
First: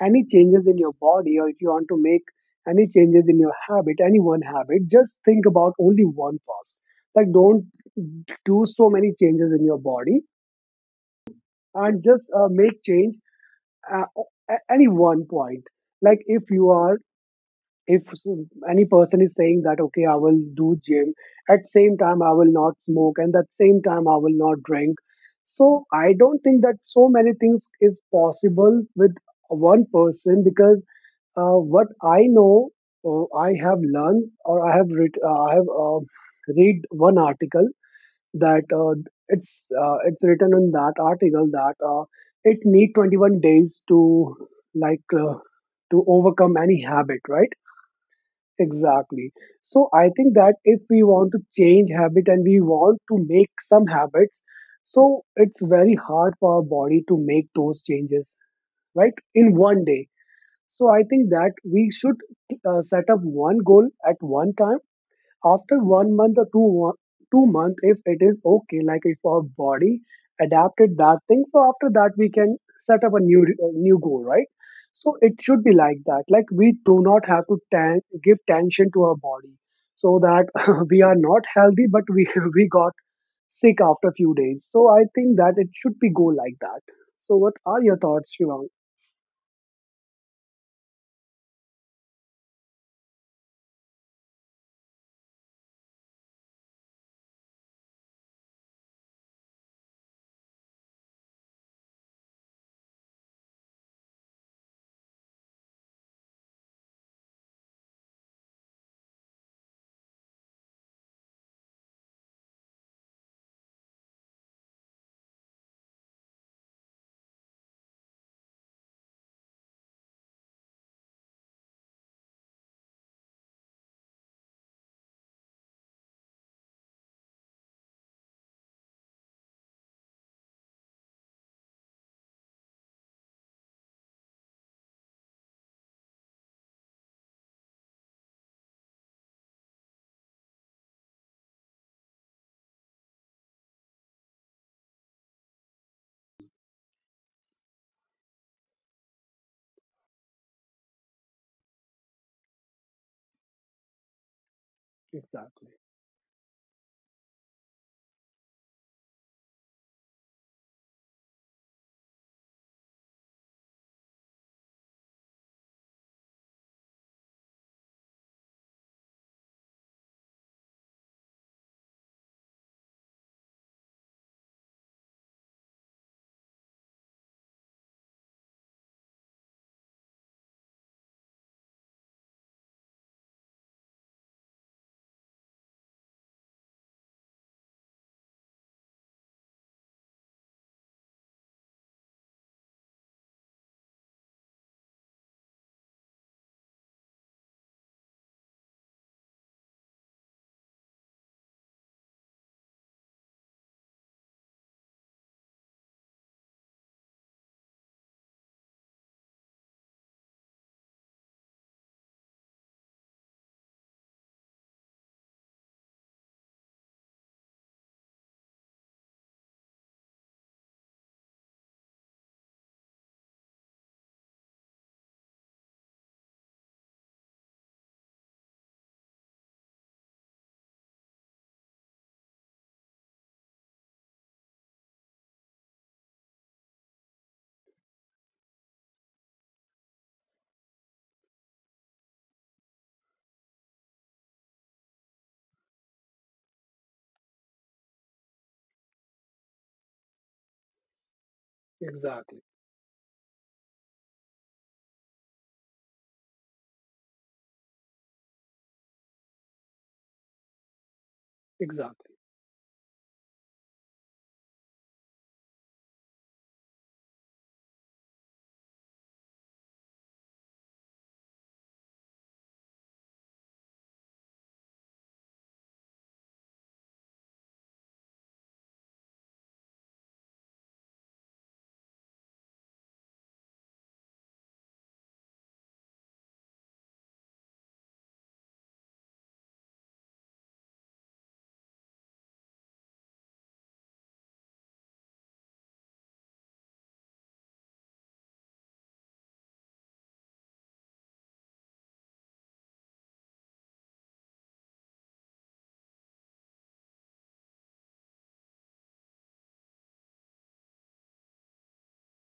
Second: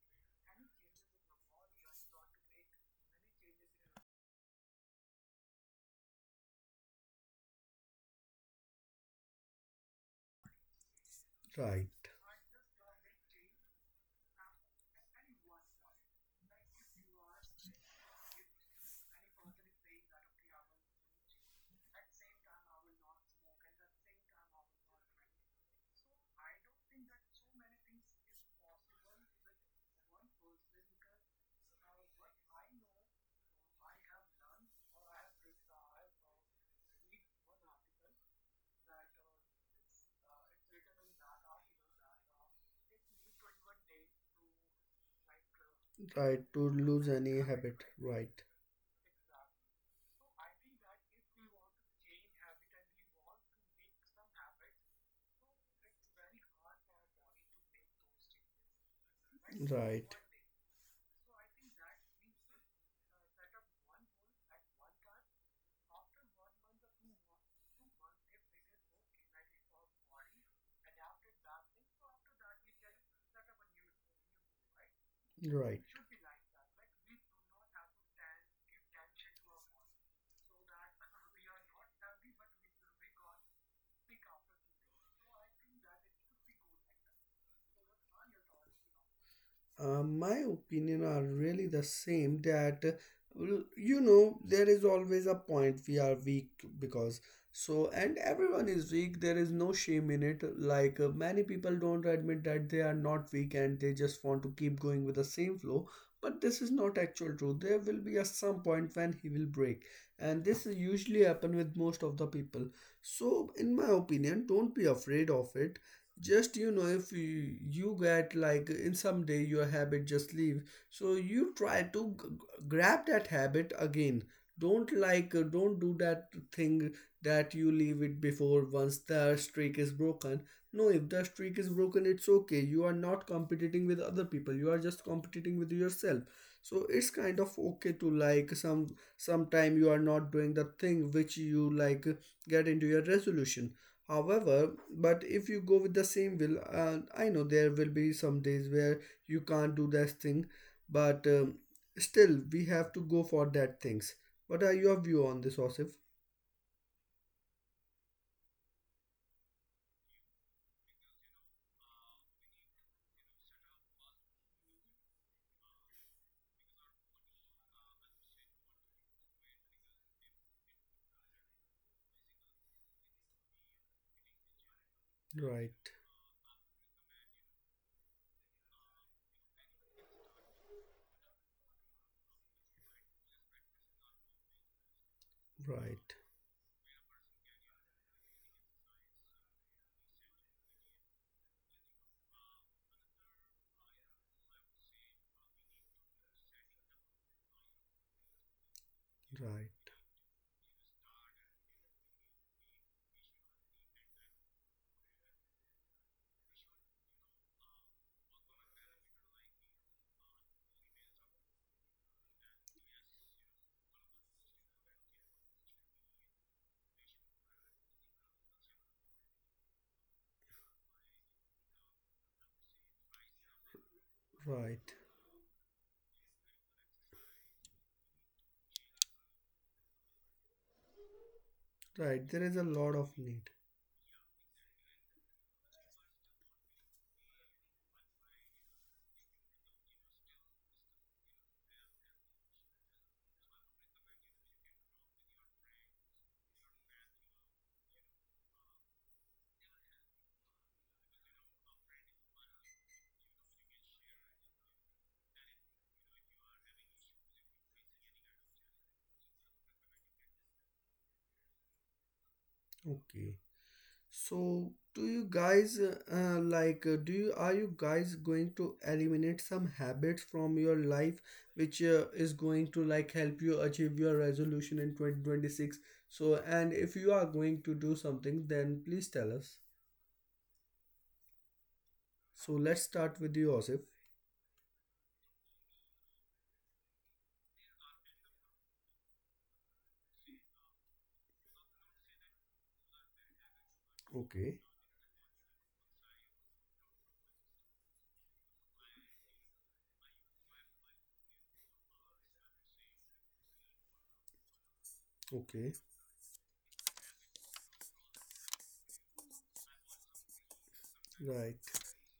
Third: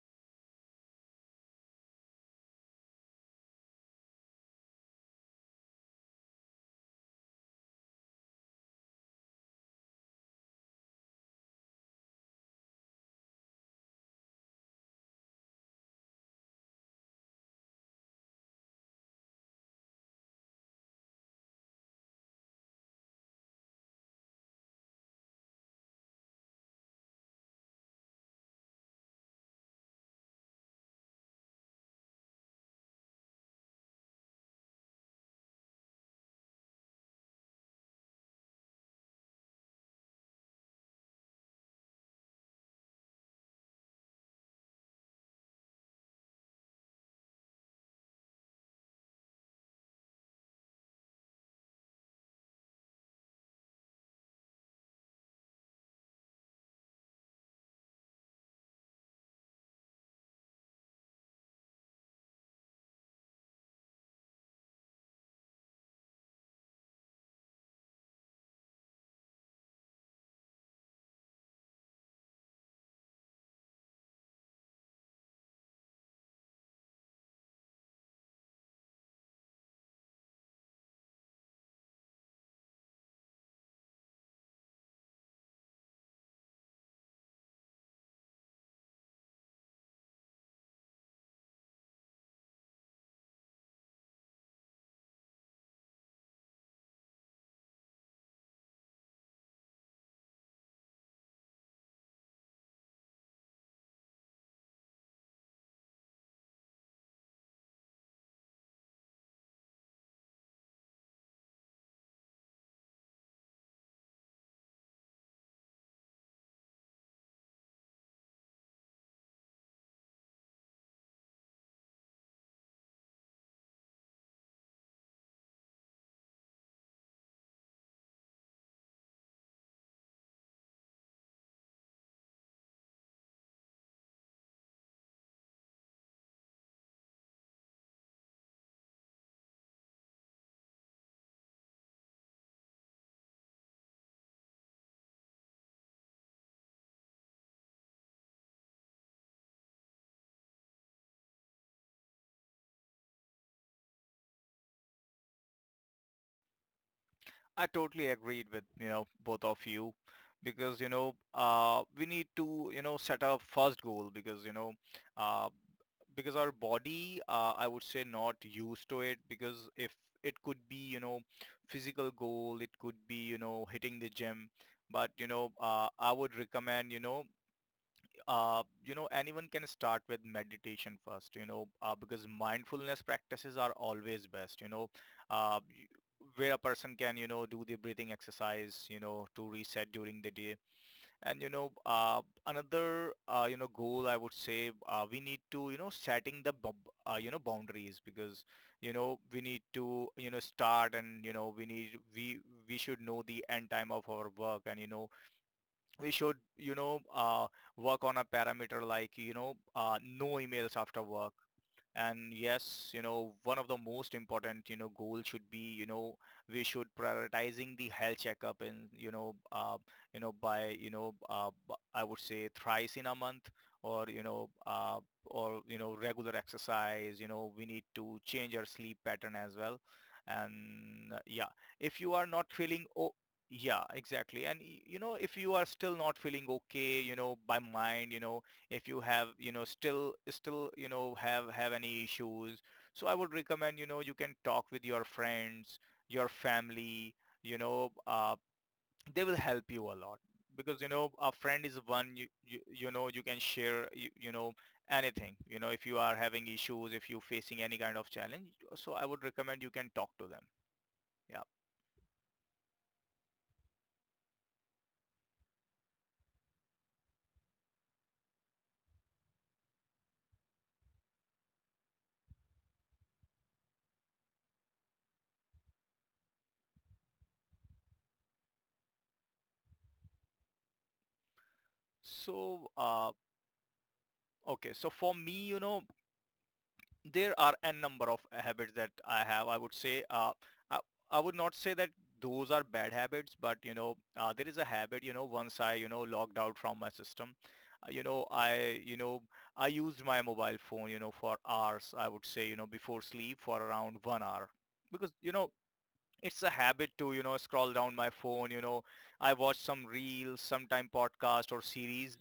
any changes in your body, or if you want to make any changes in your habit, any one habit, just think about only one first. Like don't do so many changes in your body Right. and just make change uh, at any one point. Like if you are if s- any person is saying that okay I will do gym, at same time I will not smoke, and at same time I will not drink. So I don't think that so many things is possible with one person because what I know or I have learned or I have read, I have read one article that it's it's written in that article that it need 21 days to like uh, to Right. overcome To any lose habit, any right. habit. Right. Exactly. So I think that if we want to change habit and we want to make some habits, so it's very hard for our body to make those changes, right? In one day. Right. So I think that we should set up one goal at one time. After 1 month or 2 month, if it is okay, like if our body adapted that thing, so after that we can set up a new new goal, right? So it should be Right. like that. Like we do not have to give tension to our body, so that we are not healthy, but we we got sick after few days. So I think that it should be go like that. So what are your thoughts, Shivang? My opinion are really the same that well, you know there is always a point we are weak, because so and everyone is weak, there is no shame in it, like many people don't admit that they are not weak and they just want to keep going with the same flow. But this is not actual truth, there will be a some point when he will break, and this is usually happen with most of the people. So in my opinion don't be afraid of it. Just you know if you get like in some day your habit just leave, so you try to grab that habit again. Don't like don't do that thing that you leave it before once the streak is broken. No, if the streak is broken, it's okay, you are not competing with other people, you are just competing with yourself. So it's kind of okay to like some sometime you are not doing the thing which you like, get into your resolution. However, but if you go with the same will, I know there will be some days where you can't do that thing, but still we have to go for that things. What are your view on this, Exactly, Osif? I totally agreed with, both of you, because, we need to, set a first goal, because, uh, because our body, I would say not used to it, because if it could be, physical goal, it could be, hitting the gym. But, Right, I would recommend, anyone can start with meditation first, because mindfulness practices are always best, right, where a person can, do the breathing exercise, to reset during the day. And, another, goal I would say, we need to, setting the, boundaries, because, we need right, to, start, and, we should know the end time of our work, and, we should, work on a parameter, like no emails after work. And yes, one of the most important, goal should be, we should prioritizing the health checkup in, by, I would say thrice in a month, or, right, or, regular exercise, we need to change our sleep pattern as well. And yeah, if you right. are There not is a feeling, lot of oh, need. yeah, exactly. And you know, if you are still not feeling okay, you know, by mind, you know, if you have, still have any issues, so I would recommend, you can talk with your friends, your family, you know uh, they will help you a lot, because a friend is one, exactly, you can share, anything, if you are having issues, if you're facing any kind of challenge, so I would recommend you can talk to them. Yeah. exactly. Okay. So, do you guys like do you are you guys going to eliminate some habits from your life which is going to like help you achieve your resolution in 2026? So, and if you are going to do something, then please tell us. So, so let's uh start with you, Osif. okay, so for me, there are n number of habits that I have. I would say, I, I would not say that those are bad habits, but there is Okay. a habit. You know, once I, logged out from my system, uh, you know I you know I used my mobile phone, for hours. I would say before sleep for around 1 hour, because Okay. it's a habit to, scroll down my phone. You know, I watch some reels, sometime podcast Right. or series,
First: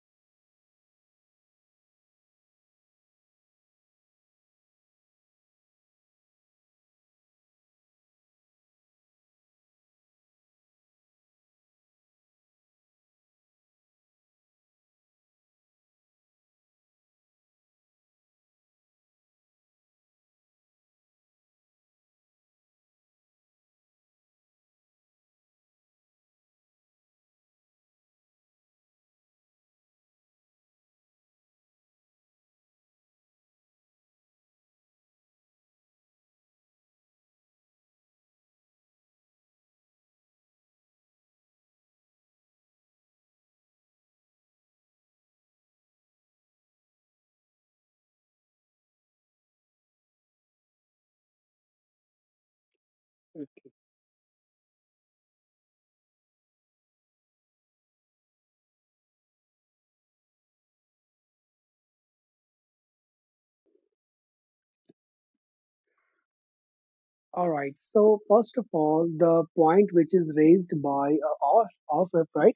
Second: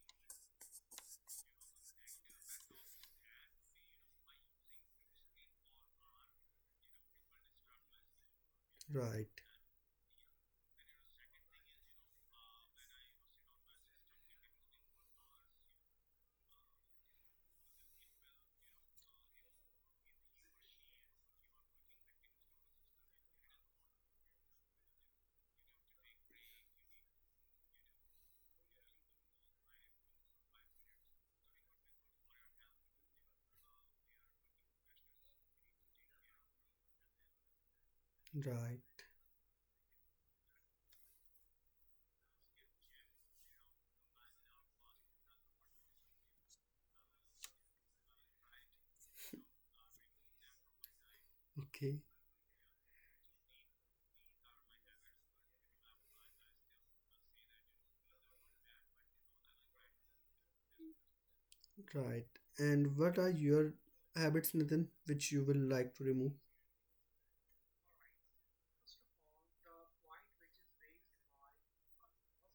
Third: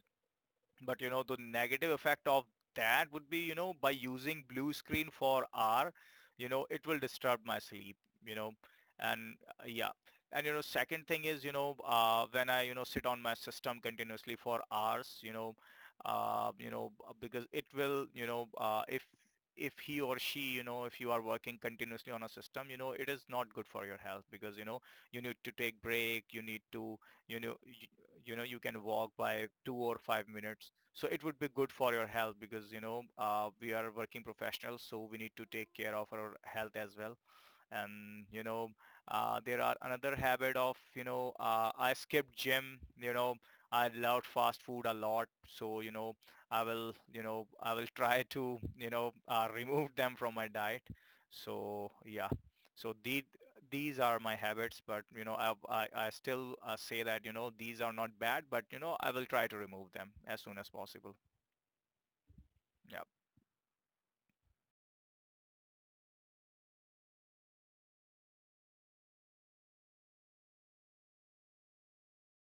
but you know, the negative effect of that would be, by using blue screen for hour, it will disturb my sleep, you know, Right. and yeah. And you know, second thing is, when I, sit on my system continuously for hours, because it will, if he or she, if you are working continuously on a system, it is not good for your health, because, you need to take break, you need to, you know, y- you can walk by 2 or 5 minutes, so it would be good for your health, because, we are working professionals, so we need to take care of our health as well. And Right. There are another habit of, I skipped gym, I loved fast food a lot, so I will, I will try to, remove them from my diet. So Okay. yeah, so the, these are my habits, but I still, say that, these are not bad, but I will try to remove them as soon as possible. Right. And Yeah. what are your habits, Nathan, which you will like to remove? All right. So first of all, the point which is raised by Asif, right?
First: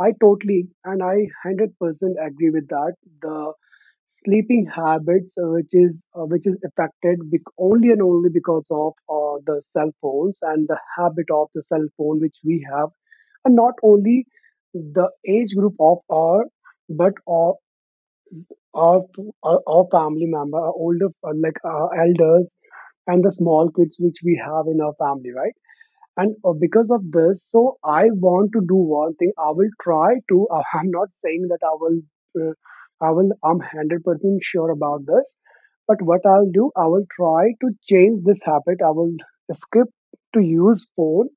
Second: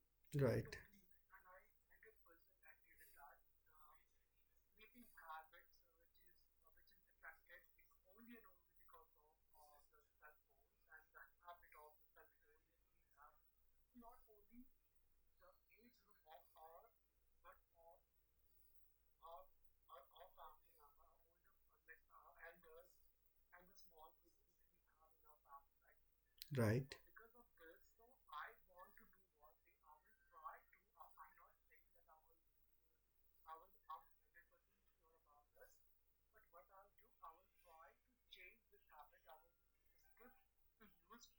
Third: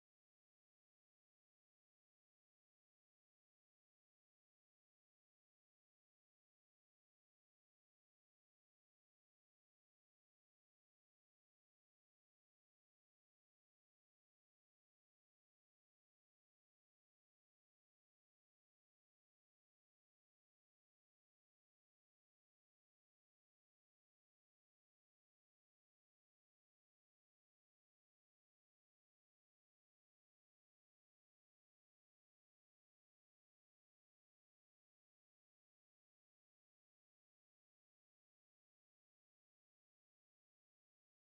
I Right. totally Right. and I 100% agree with that. The sleeping habits, which is affected only and only because of the cell phones and the habit of the cell phone which we have, and not only the age group of our, but our, our family member, our older like our elders and the small kids which we have in our family, right? And because Right. of this, so I want to do one thing. I will try to I'm not saying that I will uh, I will I'm 100% sure about this, but what I'll do, I will try to change this habit. I will skip to use phone,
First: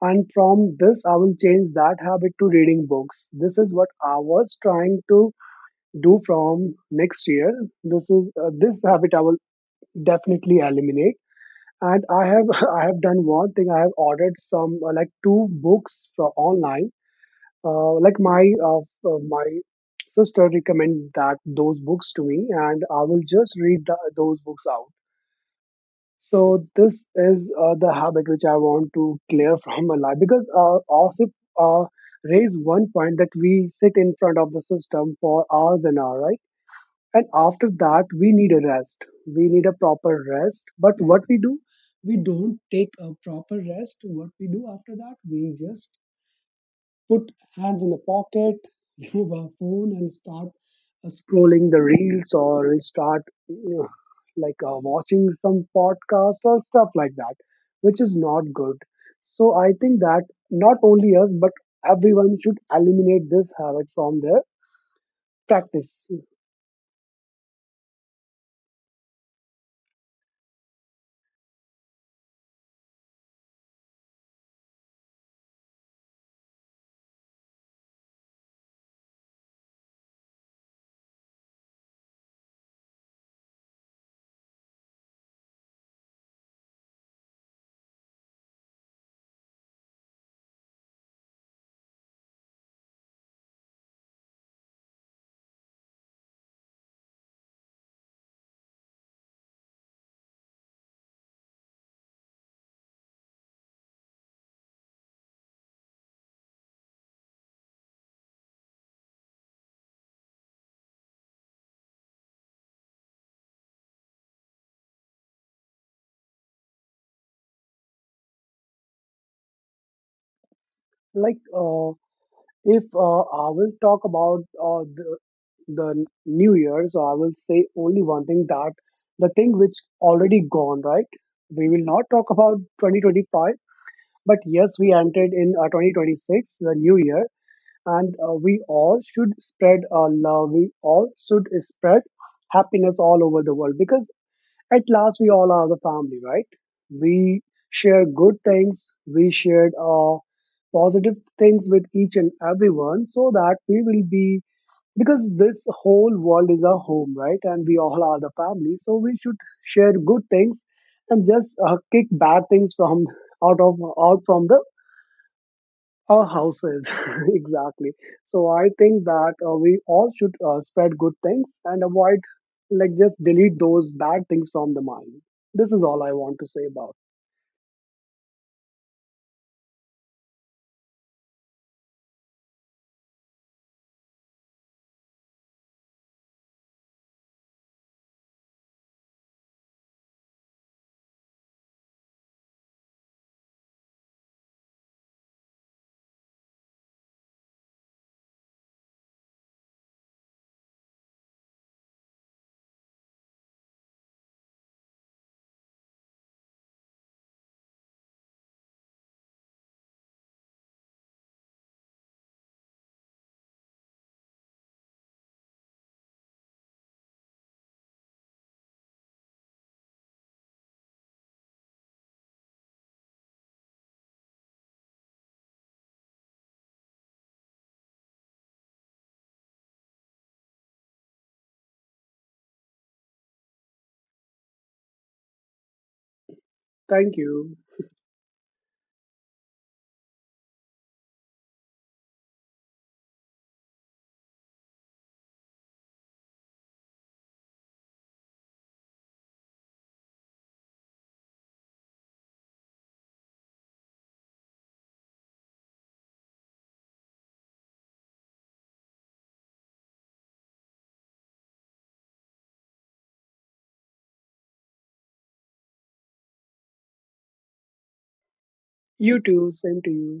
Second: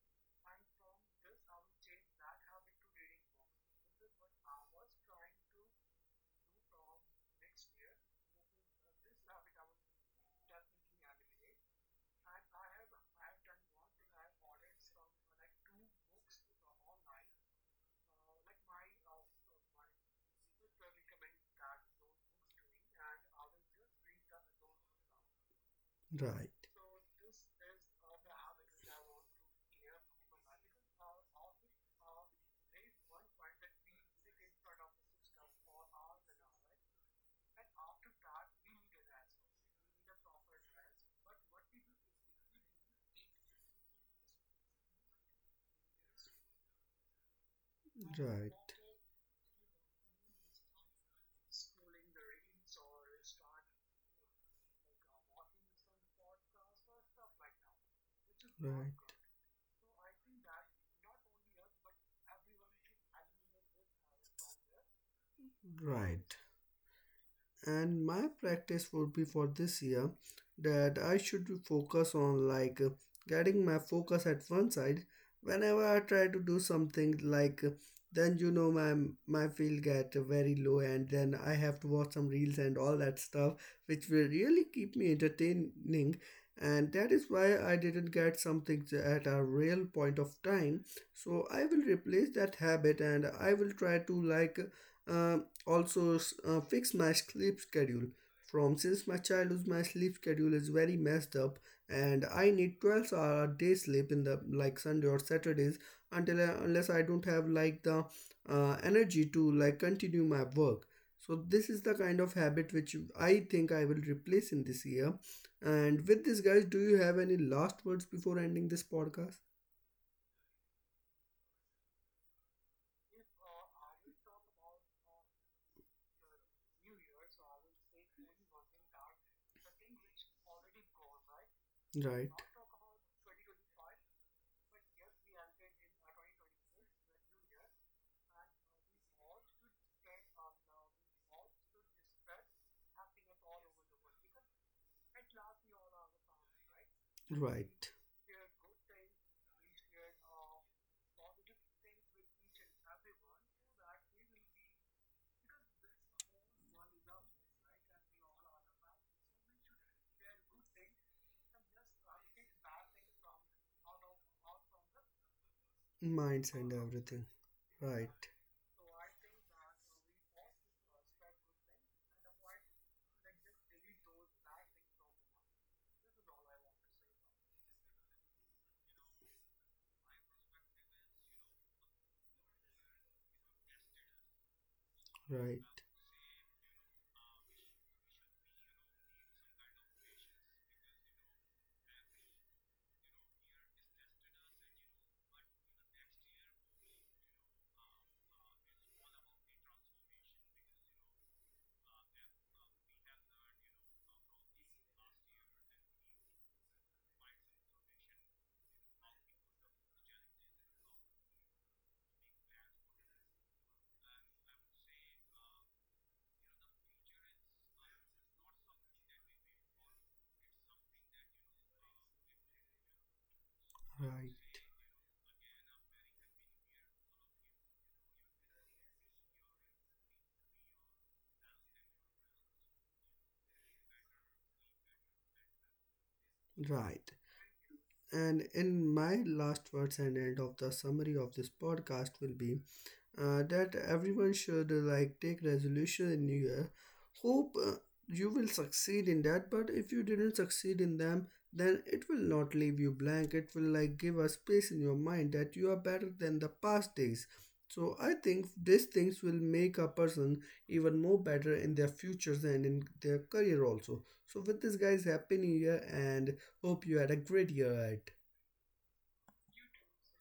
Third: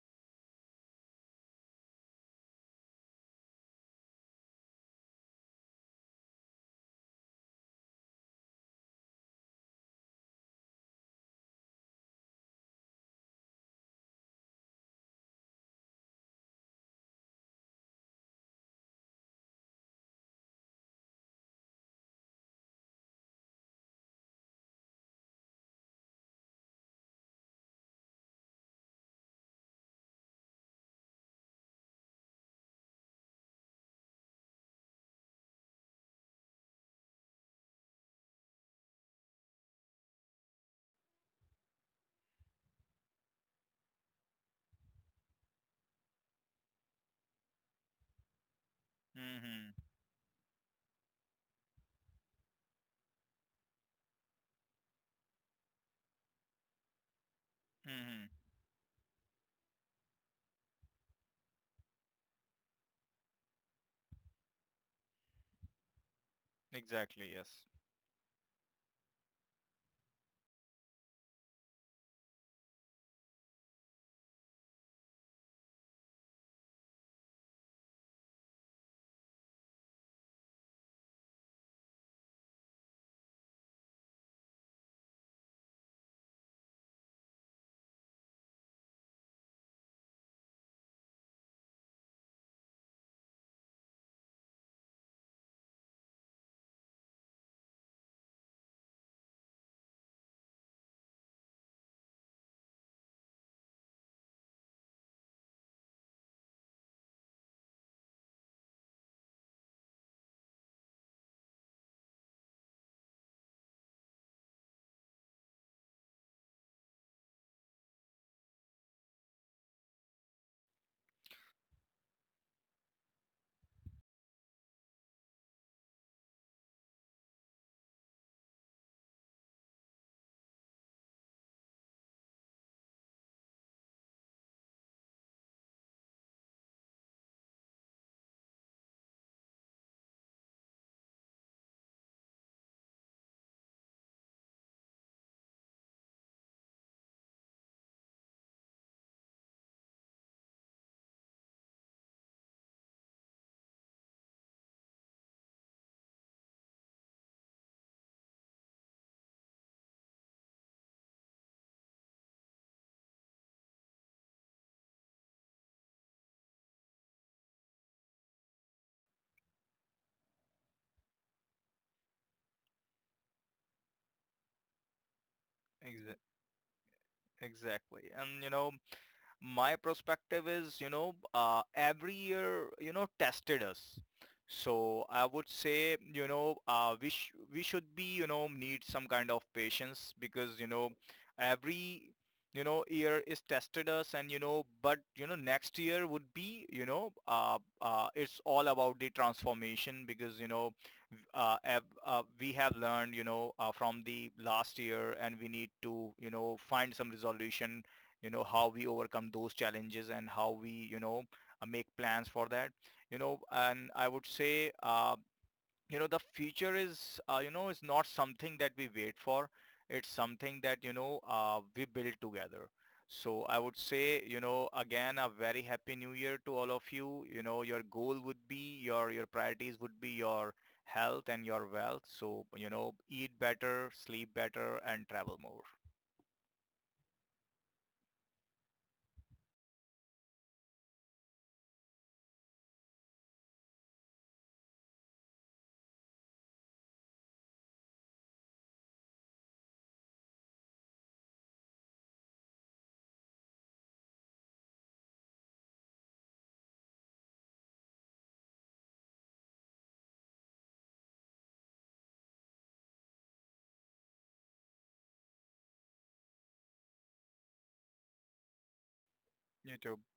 and from this I will change that habit to reading books. This is what I was trying to do from next year. This is this habit I will definitely eliminate. And I have I have done one thing. I have ordered some like two books from online, uh, like my uh, my sister recommended that those books to me, and I will just read the, those books out. So this is the habit which I want to clear from my life because also uh, raise one point that we sit in front of the system for hours and hours, and after that we need a rest. We need a proper rest, but what we do, we don't take a proper rest. What we do after that, we just put hands in the pocket, remove our Mhm. phone and start scrolling the reels, or we start, you know, like watching some podcast or stuff like that, which is Mhm. not Right. good. Right. So I think that not only us, but everyone should eliminate this habit from their practice. Right. Exactly, yes. And my practice would be for this year that I should be focus on like getting my focus at one side. Whenever I try to do something like then you know my my feel get very low and then I have to watch some reels and all that stuff which will really keep me entertaining, and that is why I didn't get something at a real point of time. So I will replace that habit and I will try to like uh, also fix my sleep schedule. From since my childhood my sleep schedule is very messed up, and I need 12-hour day sleep in the like sunday or saturdays, until unless I don't have like the energy to like continue my work. So this is the kind of habit which I think I will replace in this year. And with this guys, do you have any last words before ending this podcast? like uh, If I will talk about the New Year, so I will say only one thing, that the thing which already gone, right? We will not talk Right. about 2025, but yes, we entered in 2026, the New Year, and we all should spread love. We all should spread happiness all over the world because at last, we all are the family, right? We Right. share good things, we shared positive things with each and everyone, so that we will be, because this whole world is our home, right? And we all are the family. So we should share good things and just kick bad things from out of out from the our Minds and houses, everything. exactly. Right. So I think that we all should spread good things and avoid, like, just delete those bad things from the mind. This is all I Exa- want to say about. exactly. And my perspective is, every year, tested us. So I would Right, say, we should be, need some kind of patience, because, every, year is tested us, and, next year would be, it's all about the transformation, because, uh, we have learned, from the last year, and we need to, find some resolution, how we overcome those challenges, and how we, make plans for that. You know, and I would say, the future is, is not something that we wait for, it's something that, we build together. So I would say, right, again a very happy new year to all of you. You know Your goal would be, your priorities would be your health and your wealth. So eat better, sleep better, and travel more. right. Thank you. And in my last words and end of the summary of this podcast will be that everyone should like take resolution in New Year. Hope you will succeed in that, but if you didn't succeed in them, then it will not leave you blank. It will like give a space in your mind that you are better than the past days. So I think these things will make a person even more better in their futures and in their career also. So with this guys, happy new year and hope you had a great year ahead. You too. Same You to too. you.